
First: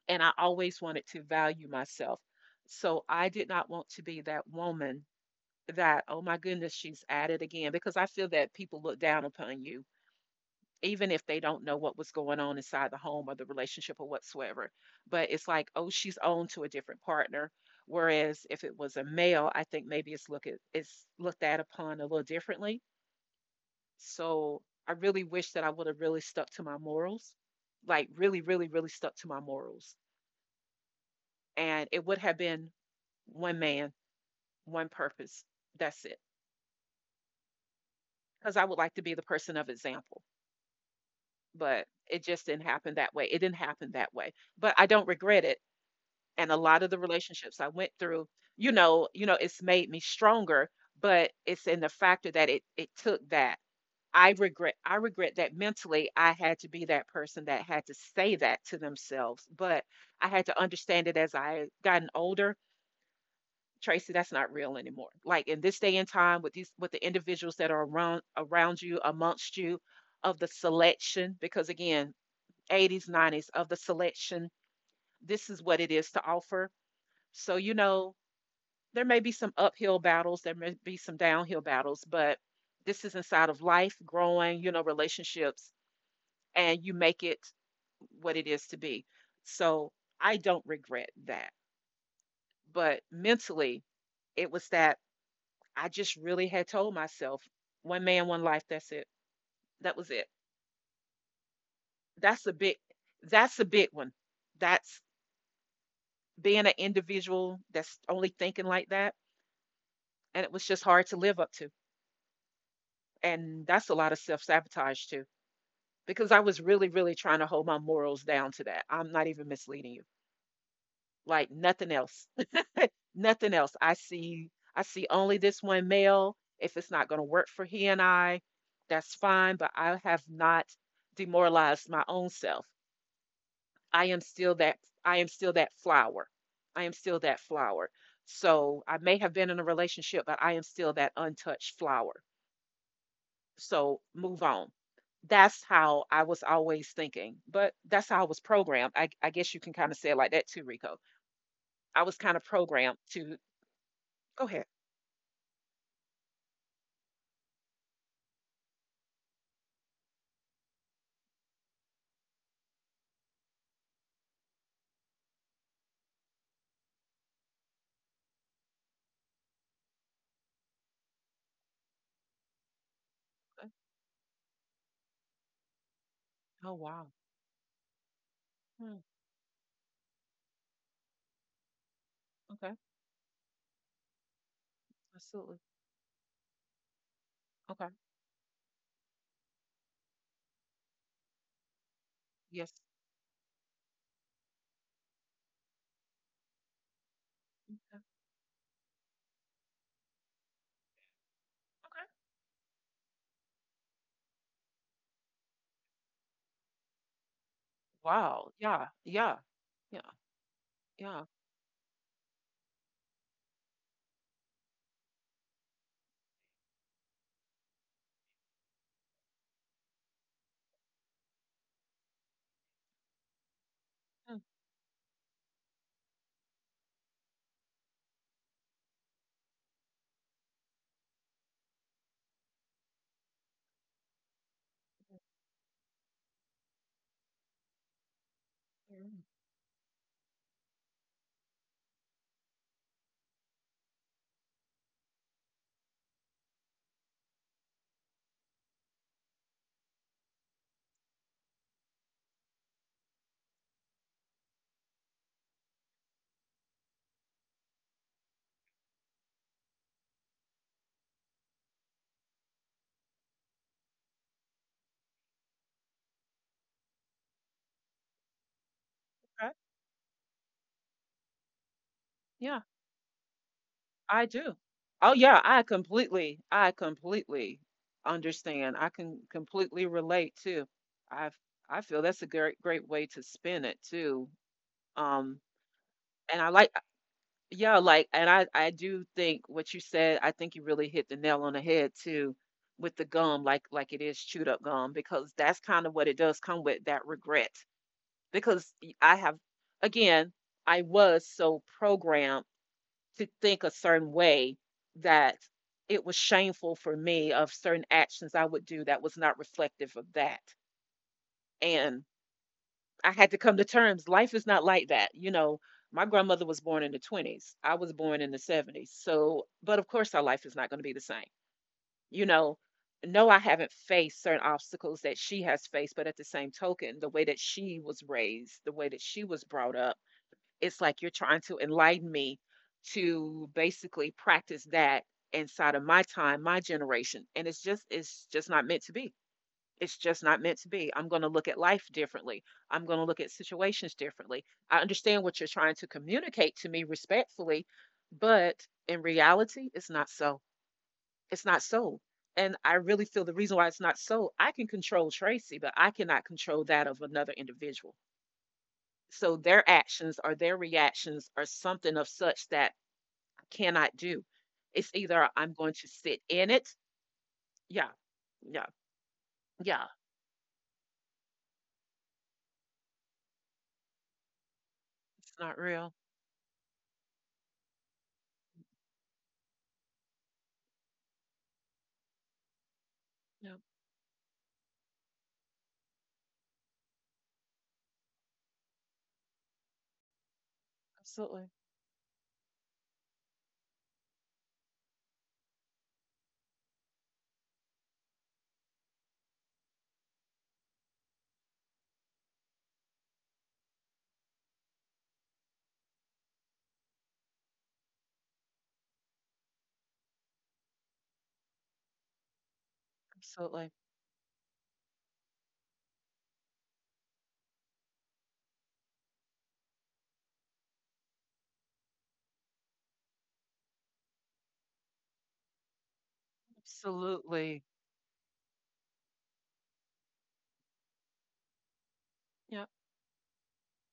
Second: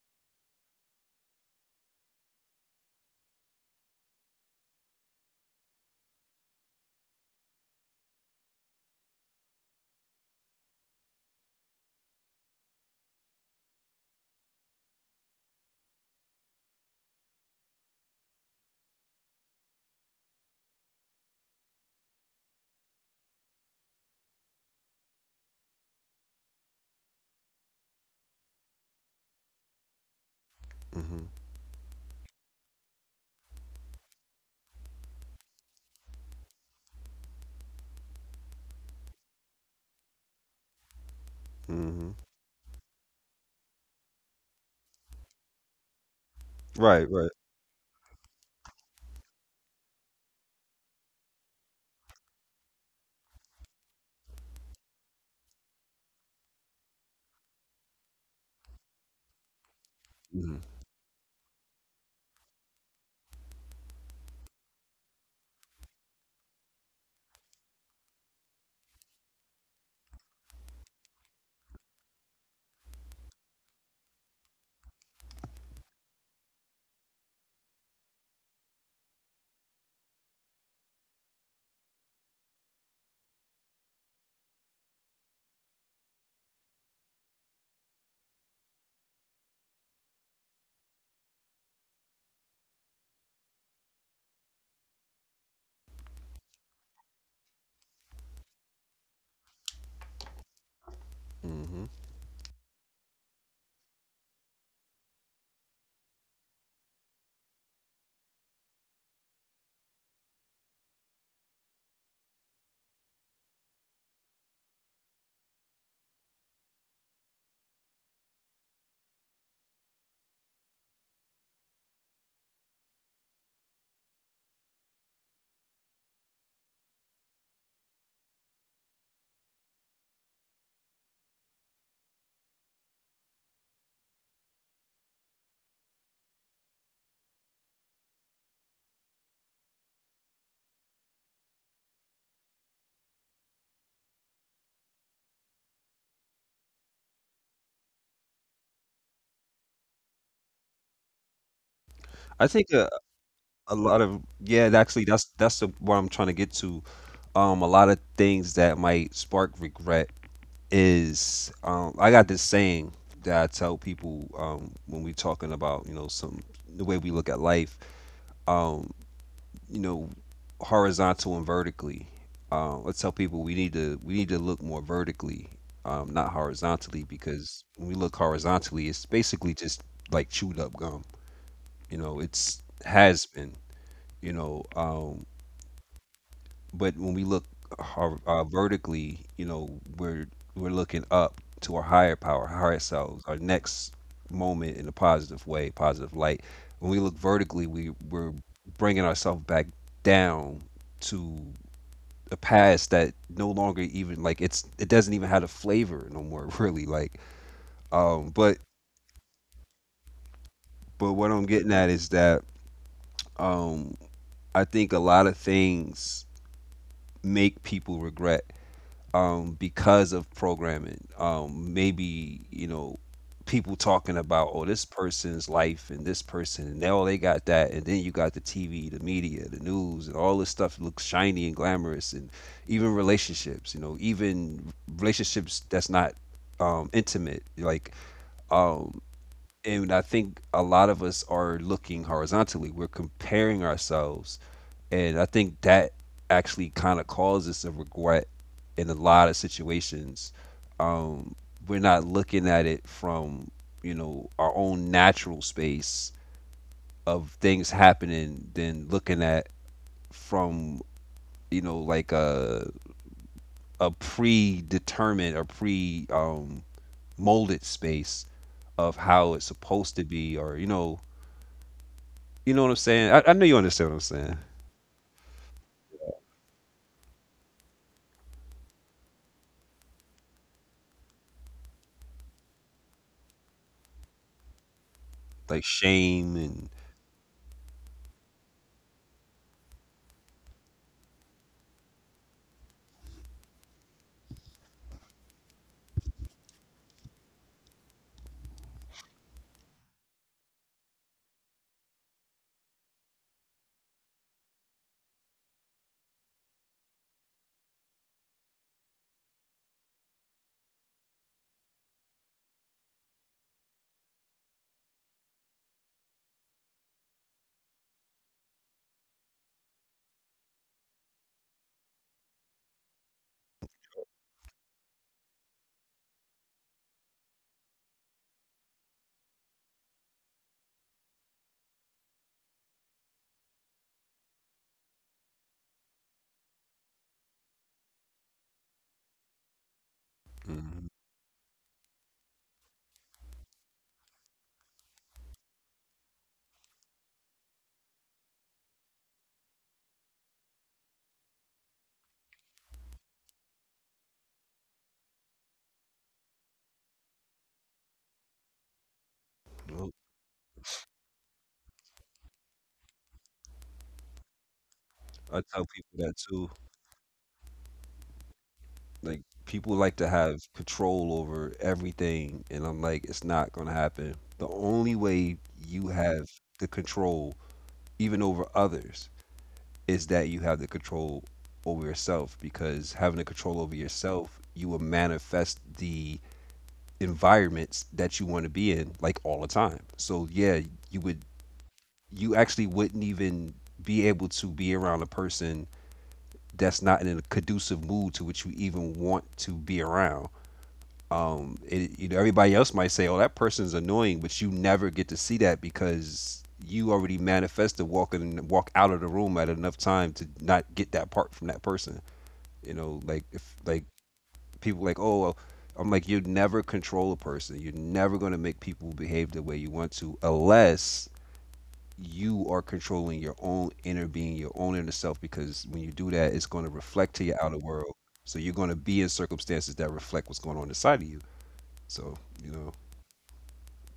[SPEAKER 1] And I always wanted to value myself. So I did not want to be that woman that, oh my goodness, she's at it again, because I feel that people look down upon you even if they don't know what was going on inside the home or the relationship or whatsoever. But it's like, oh, she's on to a different partner. Whereas if it was a male, I think maybe it's look at, it's looked at upon a little differently. So I really wish that I would have really stuck to my morals, like really, really, really stuck to my morals.
[SPEAKER 2] Mm-hmm.
[SPEAKER 1] And it would have been one man, one purpose. That's it. Because I would like to be the person of example. But
[SPEAKER 2] Mm-hmm.
[SPEAKER 1] it just didn't happen that way. It didn't happen that way. But I don't regret it, and a lot of the
[SPEAKER 2] Right. Right.
[SPEAKER 1] relationships I went through, it's made me stronger, but it's in the factor that it took that. I regret that mentally I had to be that person that had to say that to themselves, but I had
[SPEAKER 2] Mhm,
[SPEAKER 1] to understand it as I gotten older. Tracy, that's not real anymore. Like in this day and time with the individuals that are around you, amongst you, of the selection, because again, 80s, 90s of the selection, this is what it is to offer. So, there may be some uphill battles, there may be some downhill battles, but this is inside of life, growing, relationships, and you make it what it is to be. So I don't regret that. But mentally, it was that I just really had told myself, one man, one life, that's it. That was it.
[SPEAKER 2] mhm.
[SPEAKER 1] That's a big, that's a big one. That's being an individual that's only thinking like that. And it was just hard to live up to. And that's a lot of self sabotage too. Because I was really, really trying to hold my morals down to that. I'm not even misleading you. Like nothing else. Nothing else. I see only this one male. If it's not going to work for he and I, that's fine, but I have not demoralized my own self. I am still that I am still that flower. I am still that flower. So I may have been in a relationship, but I am still that untouched flower. So move on. That's how I was always thinking, but that's how I was programmed. I guess you can kind of say it like that too, Rico. I was
[SPEAKER 2] I
[SPEAKER 1] kind of
[SPEAKER 2] think a
[SPEAKER 1] programmed to
[SPEAKER 2] a lot of,
[SPEAKER 1] go
[SPEAKER 2] yeah,
[SPEAKER 1] ahead.
[SPEAKER 2] actually that's the what I'm trying to get to. A lot of things that might spark regret is, I got this saying that I tell people, when we talking about, you know, some the way we look at life, um, you know, horizontal and vertically. I tell people we need
[SPEAKER 1] Uh,
[SPEAKER 2] to we need to look more vertically, not
[SPEAKER 1] Oh,
[SPEAKER 2] horizontally,
[SPEAKER 1] wow.
[SPEAKER 2] because when we look horizontally, it's
[SPEAKER 1] Hmm,
[SPEAKER 2] basically just like chewed up gum. You know, it's
[SPEAKER 1] okay.
[SPEAKER 2] has been. You know,
[SPEAKER 1] Absolutely.
[SPEAKER 2] but when we look
[SPEAKER 1] Okay.
[SPEAKER 2] vertically, you know, we're looking up to our higher power, higher
[SPEAKER 1] Yes.
[SPEAKER 2] selves, our next moment in a positive way, positive light. When we look vertically, we
[SPEAKER 1] Yeah,
[SPEAKER 2] we're bringing ourselves back down to
[SPEAKER 1] okay.
[SPEAKER 2] a past that no longer even, like, it's, it doesn't even have a flavor no more really, like, um but
[SPEAKER 1] Wow. Yeah. Yeah. Yeah.
[SPEAKER 2] but what
[SPEAKER 1] Yeah.
[SPEAKER 2] I'm getting at is that, um I think a lot of things make people regret, because of programming. Maybe you know people talking about,
[SPEAKER 1] Hmm,
[SPEAKER 2] oh this person's life and this person and now they got that, and then you got the TV, the media, the news, and all this stuff looks shiny and glamorous and even relationships. You know, even relationships that's not, intimate, like, um
[SPEAKER 1] mm,
[SPEAKER 2] and I think a lot of us are looking horizontally, we're comparing ourselves, and I think that actually kind of causes a regret in a lot of situations. Um, we're not looking at it from, you know, our own natural space of things happening than looking at from, you know, like a predetermined or pre, molded space of how it's
[SPEAKER 1] okay.
[SPEAKER 2] supposed to be, or you know, you know what
[SPEAKER 1] Yeah,
[SPEAKER 2] I'm saying? I know you understand what I'm saying.
[SPEAKER 1] I do. Oh, yeah. I completely understand. I can completely relate too. I've, I feel that's a great, great way to spin it too. Um,
[SPEAKER 2] Like shame
[SPEAKER 1] and I
[SPEAKER 2] and
[SPEAKER 1] like, yeah, like, and I do think what you said, I think you really hit the nail on the head too with the gum, like it is chewed up gum, because that's kind of what it does come with that regret. Because I have, again, I was so programmed to think a certain way that it was shameful for me of certain actions I would do that was not reflective of that. And I had to come to terms. Life is not like that. You know, my grandmother was born in the 20s. I was born in the 70s. So, but of course, our life is not going to be the same. You know, no, I haven't faced certain obstacles that she has faced, but at the same token, the way that she was raised, the way that she was brought up, it's like you're trying to enlighten me to basically practice that inside of my time, my generation. And it's just not meant to be. It's just not meant to
[SPEAKER 2] Mhm.
[SPEAKER 1] be. I'm going to look at life differently. I'm going to look at situations differently. I understand what you're trying to communicate to me respectfully, but in reality, it's not so. It's not so. And I really feel the reason why it's not so, I can control Tracy, but I cannot control that of another individual. So their
[SPEAKER 2] Well,
[SPEAKER 1] actions or their reactions are something of such that I cannot do. It's
[SPEAKER 2] I
[SPEAKER 1] either
[SPEAKER 2] tell
[SPEAKER 1] I'm going
[SPEAKER 2] people
[SPEAKER 1] to
[SPEAKER 2] that
[SPEAKER 1] sit
[SPEAKER 2] too.
[SPEAKER 1] in it. Yeah. Yeah.
[SPEAKER 2] Like people like
[SPEAKER 1] Yeah.
[SPEAKER 2] to have control over everything, and I'm like, it's not gonna happen. The only way
[SPEAKER 1] It's not
[SPEAKER 2] you
[SPEAKER 1] real.
[SPEAKER 2] have the control, even over others, is that you have the control over yourself. Because having the control
[SPEAKER 1] Yeah.
[SPEAKER 2] over yourself, you will manifest the environments that you want to be in, like all the time. So yeah, you would,
[SPEAKER 1] Absolutely.
[SPEAKER 2] you actually wouldn't even be able to be around a person that's not in a conducive mood to which you even want to be around, it, you know, everybody else might say, "Oh, that person's annoying," but you never get to see that because you already manifested walk out of the room at enough time to not get that part from that person. You know, like if
[SPEAKER 1] Absolutely.
[SPEAKER 2] like people like, "Oh," "well," I'm like, you never control a person. You're never going to make people behave the way you want to unless you are controlling your own inner being, your own inner self. Because when you do that, it's going to reflect to your outer
[SPEAKER 1] Absolutely.
[SPEAKER 2] world. So you're going to be in circumstances that reflect what's going on inside of you. So you
[SPEAKER 1] Yeah,
[SPEAKER 2] know.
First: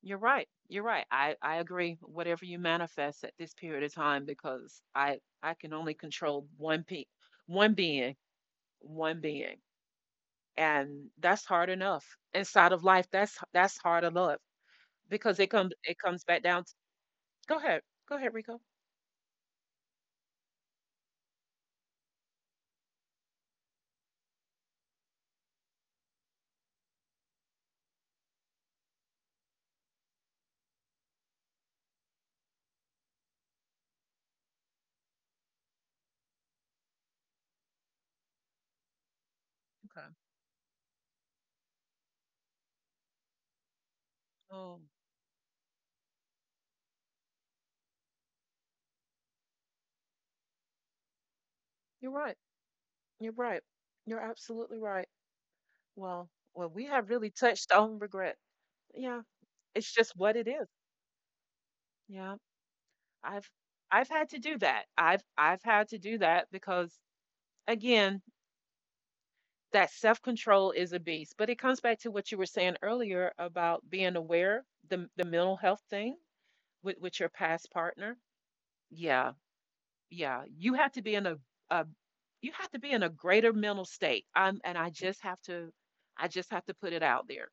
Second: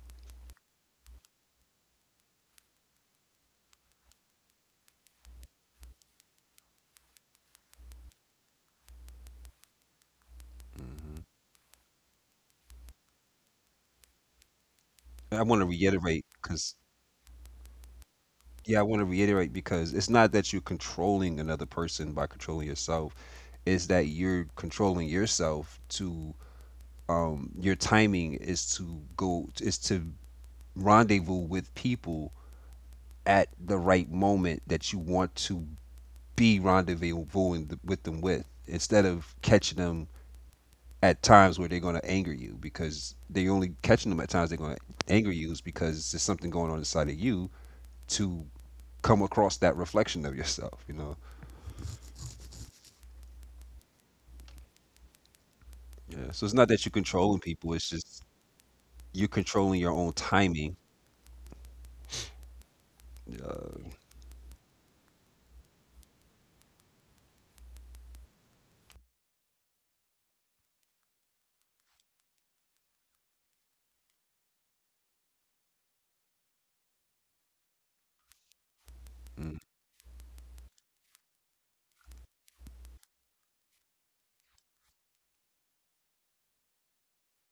[SPEAKER 1] you're right. You're right. I agree. Whatever you manifest at this period of time, because I can only control one being, one being, and
[SPEAKER 2] Mhm.
[SPEAKER 1] that's hard enough inside of life. That's hard enough because
[SPEAKER 2] I want to
[SPEAKER 1] it comes
[SPEAKER 2] reiterate
[SPEAKER 1] back down to,
[SPEAKER 2] because,
[SPEAKER 1] go ahead, go ahead, Rico.
[SPEAKER 2] yeah, I want to reiterate because it's not that you're controlling another person by controlling yourself. It's that you're controlling yourself to, your timing is to go, is to rendezvous with people at the right moment that you want to be rendezvousing with them with, instead of catching
[SPEAKER 1] Okay.
[SPEAKER 2] them at times where they're going to anger you, because they only catching them at times they're going
[SPEAKER 1] Um,
[SPEAKER 2] to anger you is because there's something going on inside of you to come across that reflection of yourself, you know.
[SPEAKER 1] you're right. You're right. You're absolutely right. Well,
[SPEAKER 2] Yeah. So it's
[SPEAKER 1] well,
[SPEAKER 2] not
[SPEAKER 1] we
[SPEAKER 2] that you're
[SPEAKER 1] have really
[SPEAKER 2] controlling
[SPEAKER 1] touched
[SPEAKER 2] people; it's
[SPEAKER 1] on
[SPEAKER 2] just
[SPEAKER 1] regret. Yeah,
[SPEAKER 2] you're controlling
[SPEAKER 1] it's
[SPEAKER 2] your
[SPEAKER 1] just
[SPEAKER 2] own
[SPEAKER 1] what it is.
[SPEAKER 2] timing.
[SPEAKER 1] Yeah. I've I've had to do that. I've had to do that because again, that self-control is a beast. But it comes back to what you were saying earlier about being aware, the mental health thing with your past partner. Yeah,
[SPEAKER 2] Mm,
[SPEAKER 1] yeah. You have to be in a you have to be in a greater mental state. And I just have to I just have to put it out there.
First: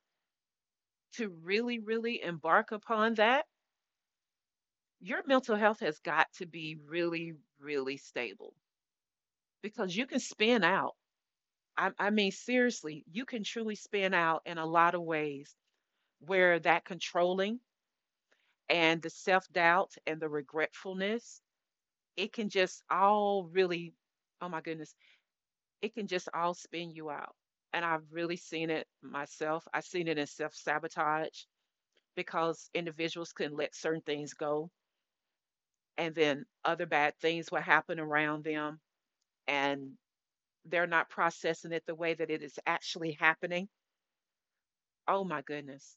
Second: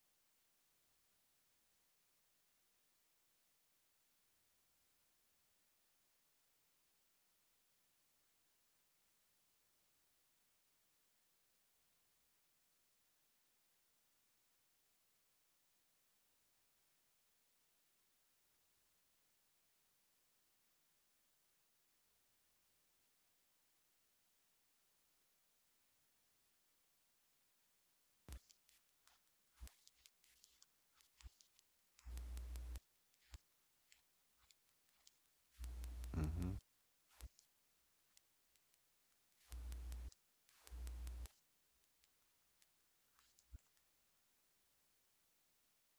[SPEAKER 1] To really, really embark upon that, your mental health has got to be really, really stable because you can spin out I mean, seriously, you can truly spin out in a lot of ways where that controlling and the self doubt and the regretfulness, it can just all really, oh my goodness, it can just all spin you out. And I've really seen it myself. I've seen it in self sabotage because individuals can let certain things go and then
[SPEAKER 2] mhm,
[SPEAKER 1] other bad things will happen around them and they're not processing it the way that it is actually happening. Oh my goodness.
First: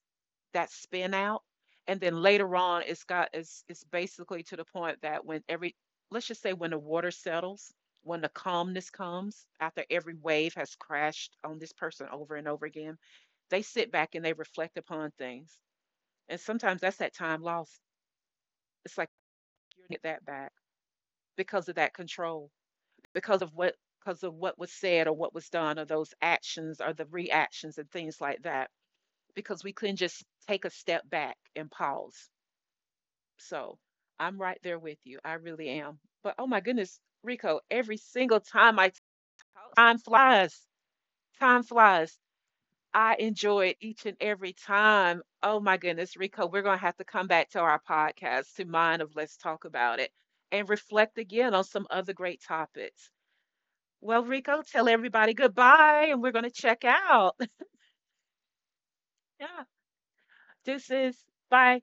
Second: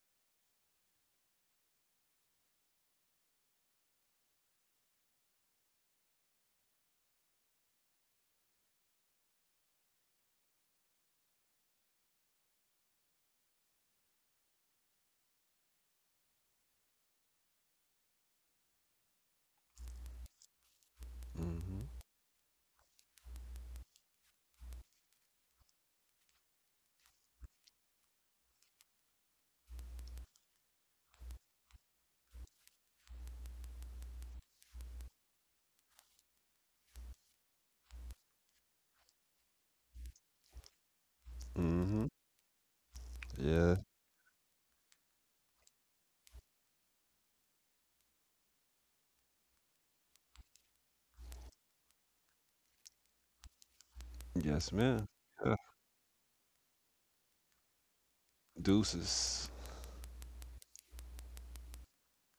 [SPEAKER 1] That spin out. And then later on, it's basically to the point that when every let's just say when the water settles, when the calmness comes after every wave has crashed on this person over and over again, they sit back and they reflect upon things. And sometimes that's that time lost. It's like you get that back because of
[SPEAKER 2] mhm,
[SPEAKER 1] that control, because of what because of what was said or what was done or those actions or the reactions and things like that. Because we couldn't just take a step back and pause. So I'm right there with you. I really am. But oh my goodness, Rico, every single time I talk, time flies.
[SPEAKER 2] mhm.
[SPEAKER 1] Time flies. I
[SPEAKER 2] Yeah.
[SPEAKER 1] enjoy it each and every time. Oh my goodness, Rico, we're going to have to come back to our podcast, to mine of Let's Talk About It, and reflect again on some other great topics.
[SPEAKER 2] Yes,
[SPEAKER 1] Well,
[SPEAKER 2] man.
[SPEAKER 1] Rico, tell
[SPEAKER 2] Yeah.
[SPEAKER 1] everybody goodbye and we're going to check out.
[SPEAKER 2] Deuces.
[SPEAKER 1] Yeah, this is bye.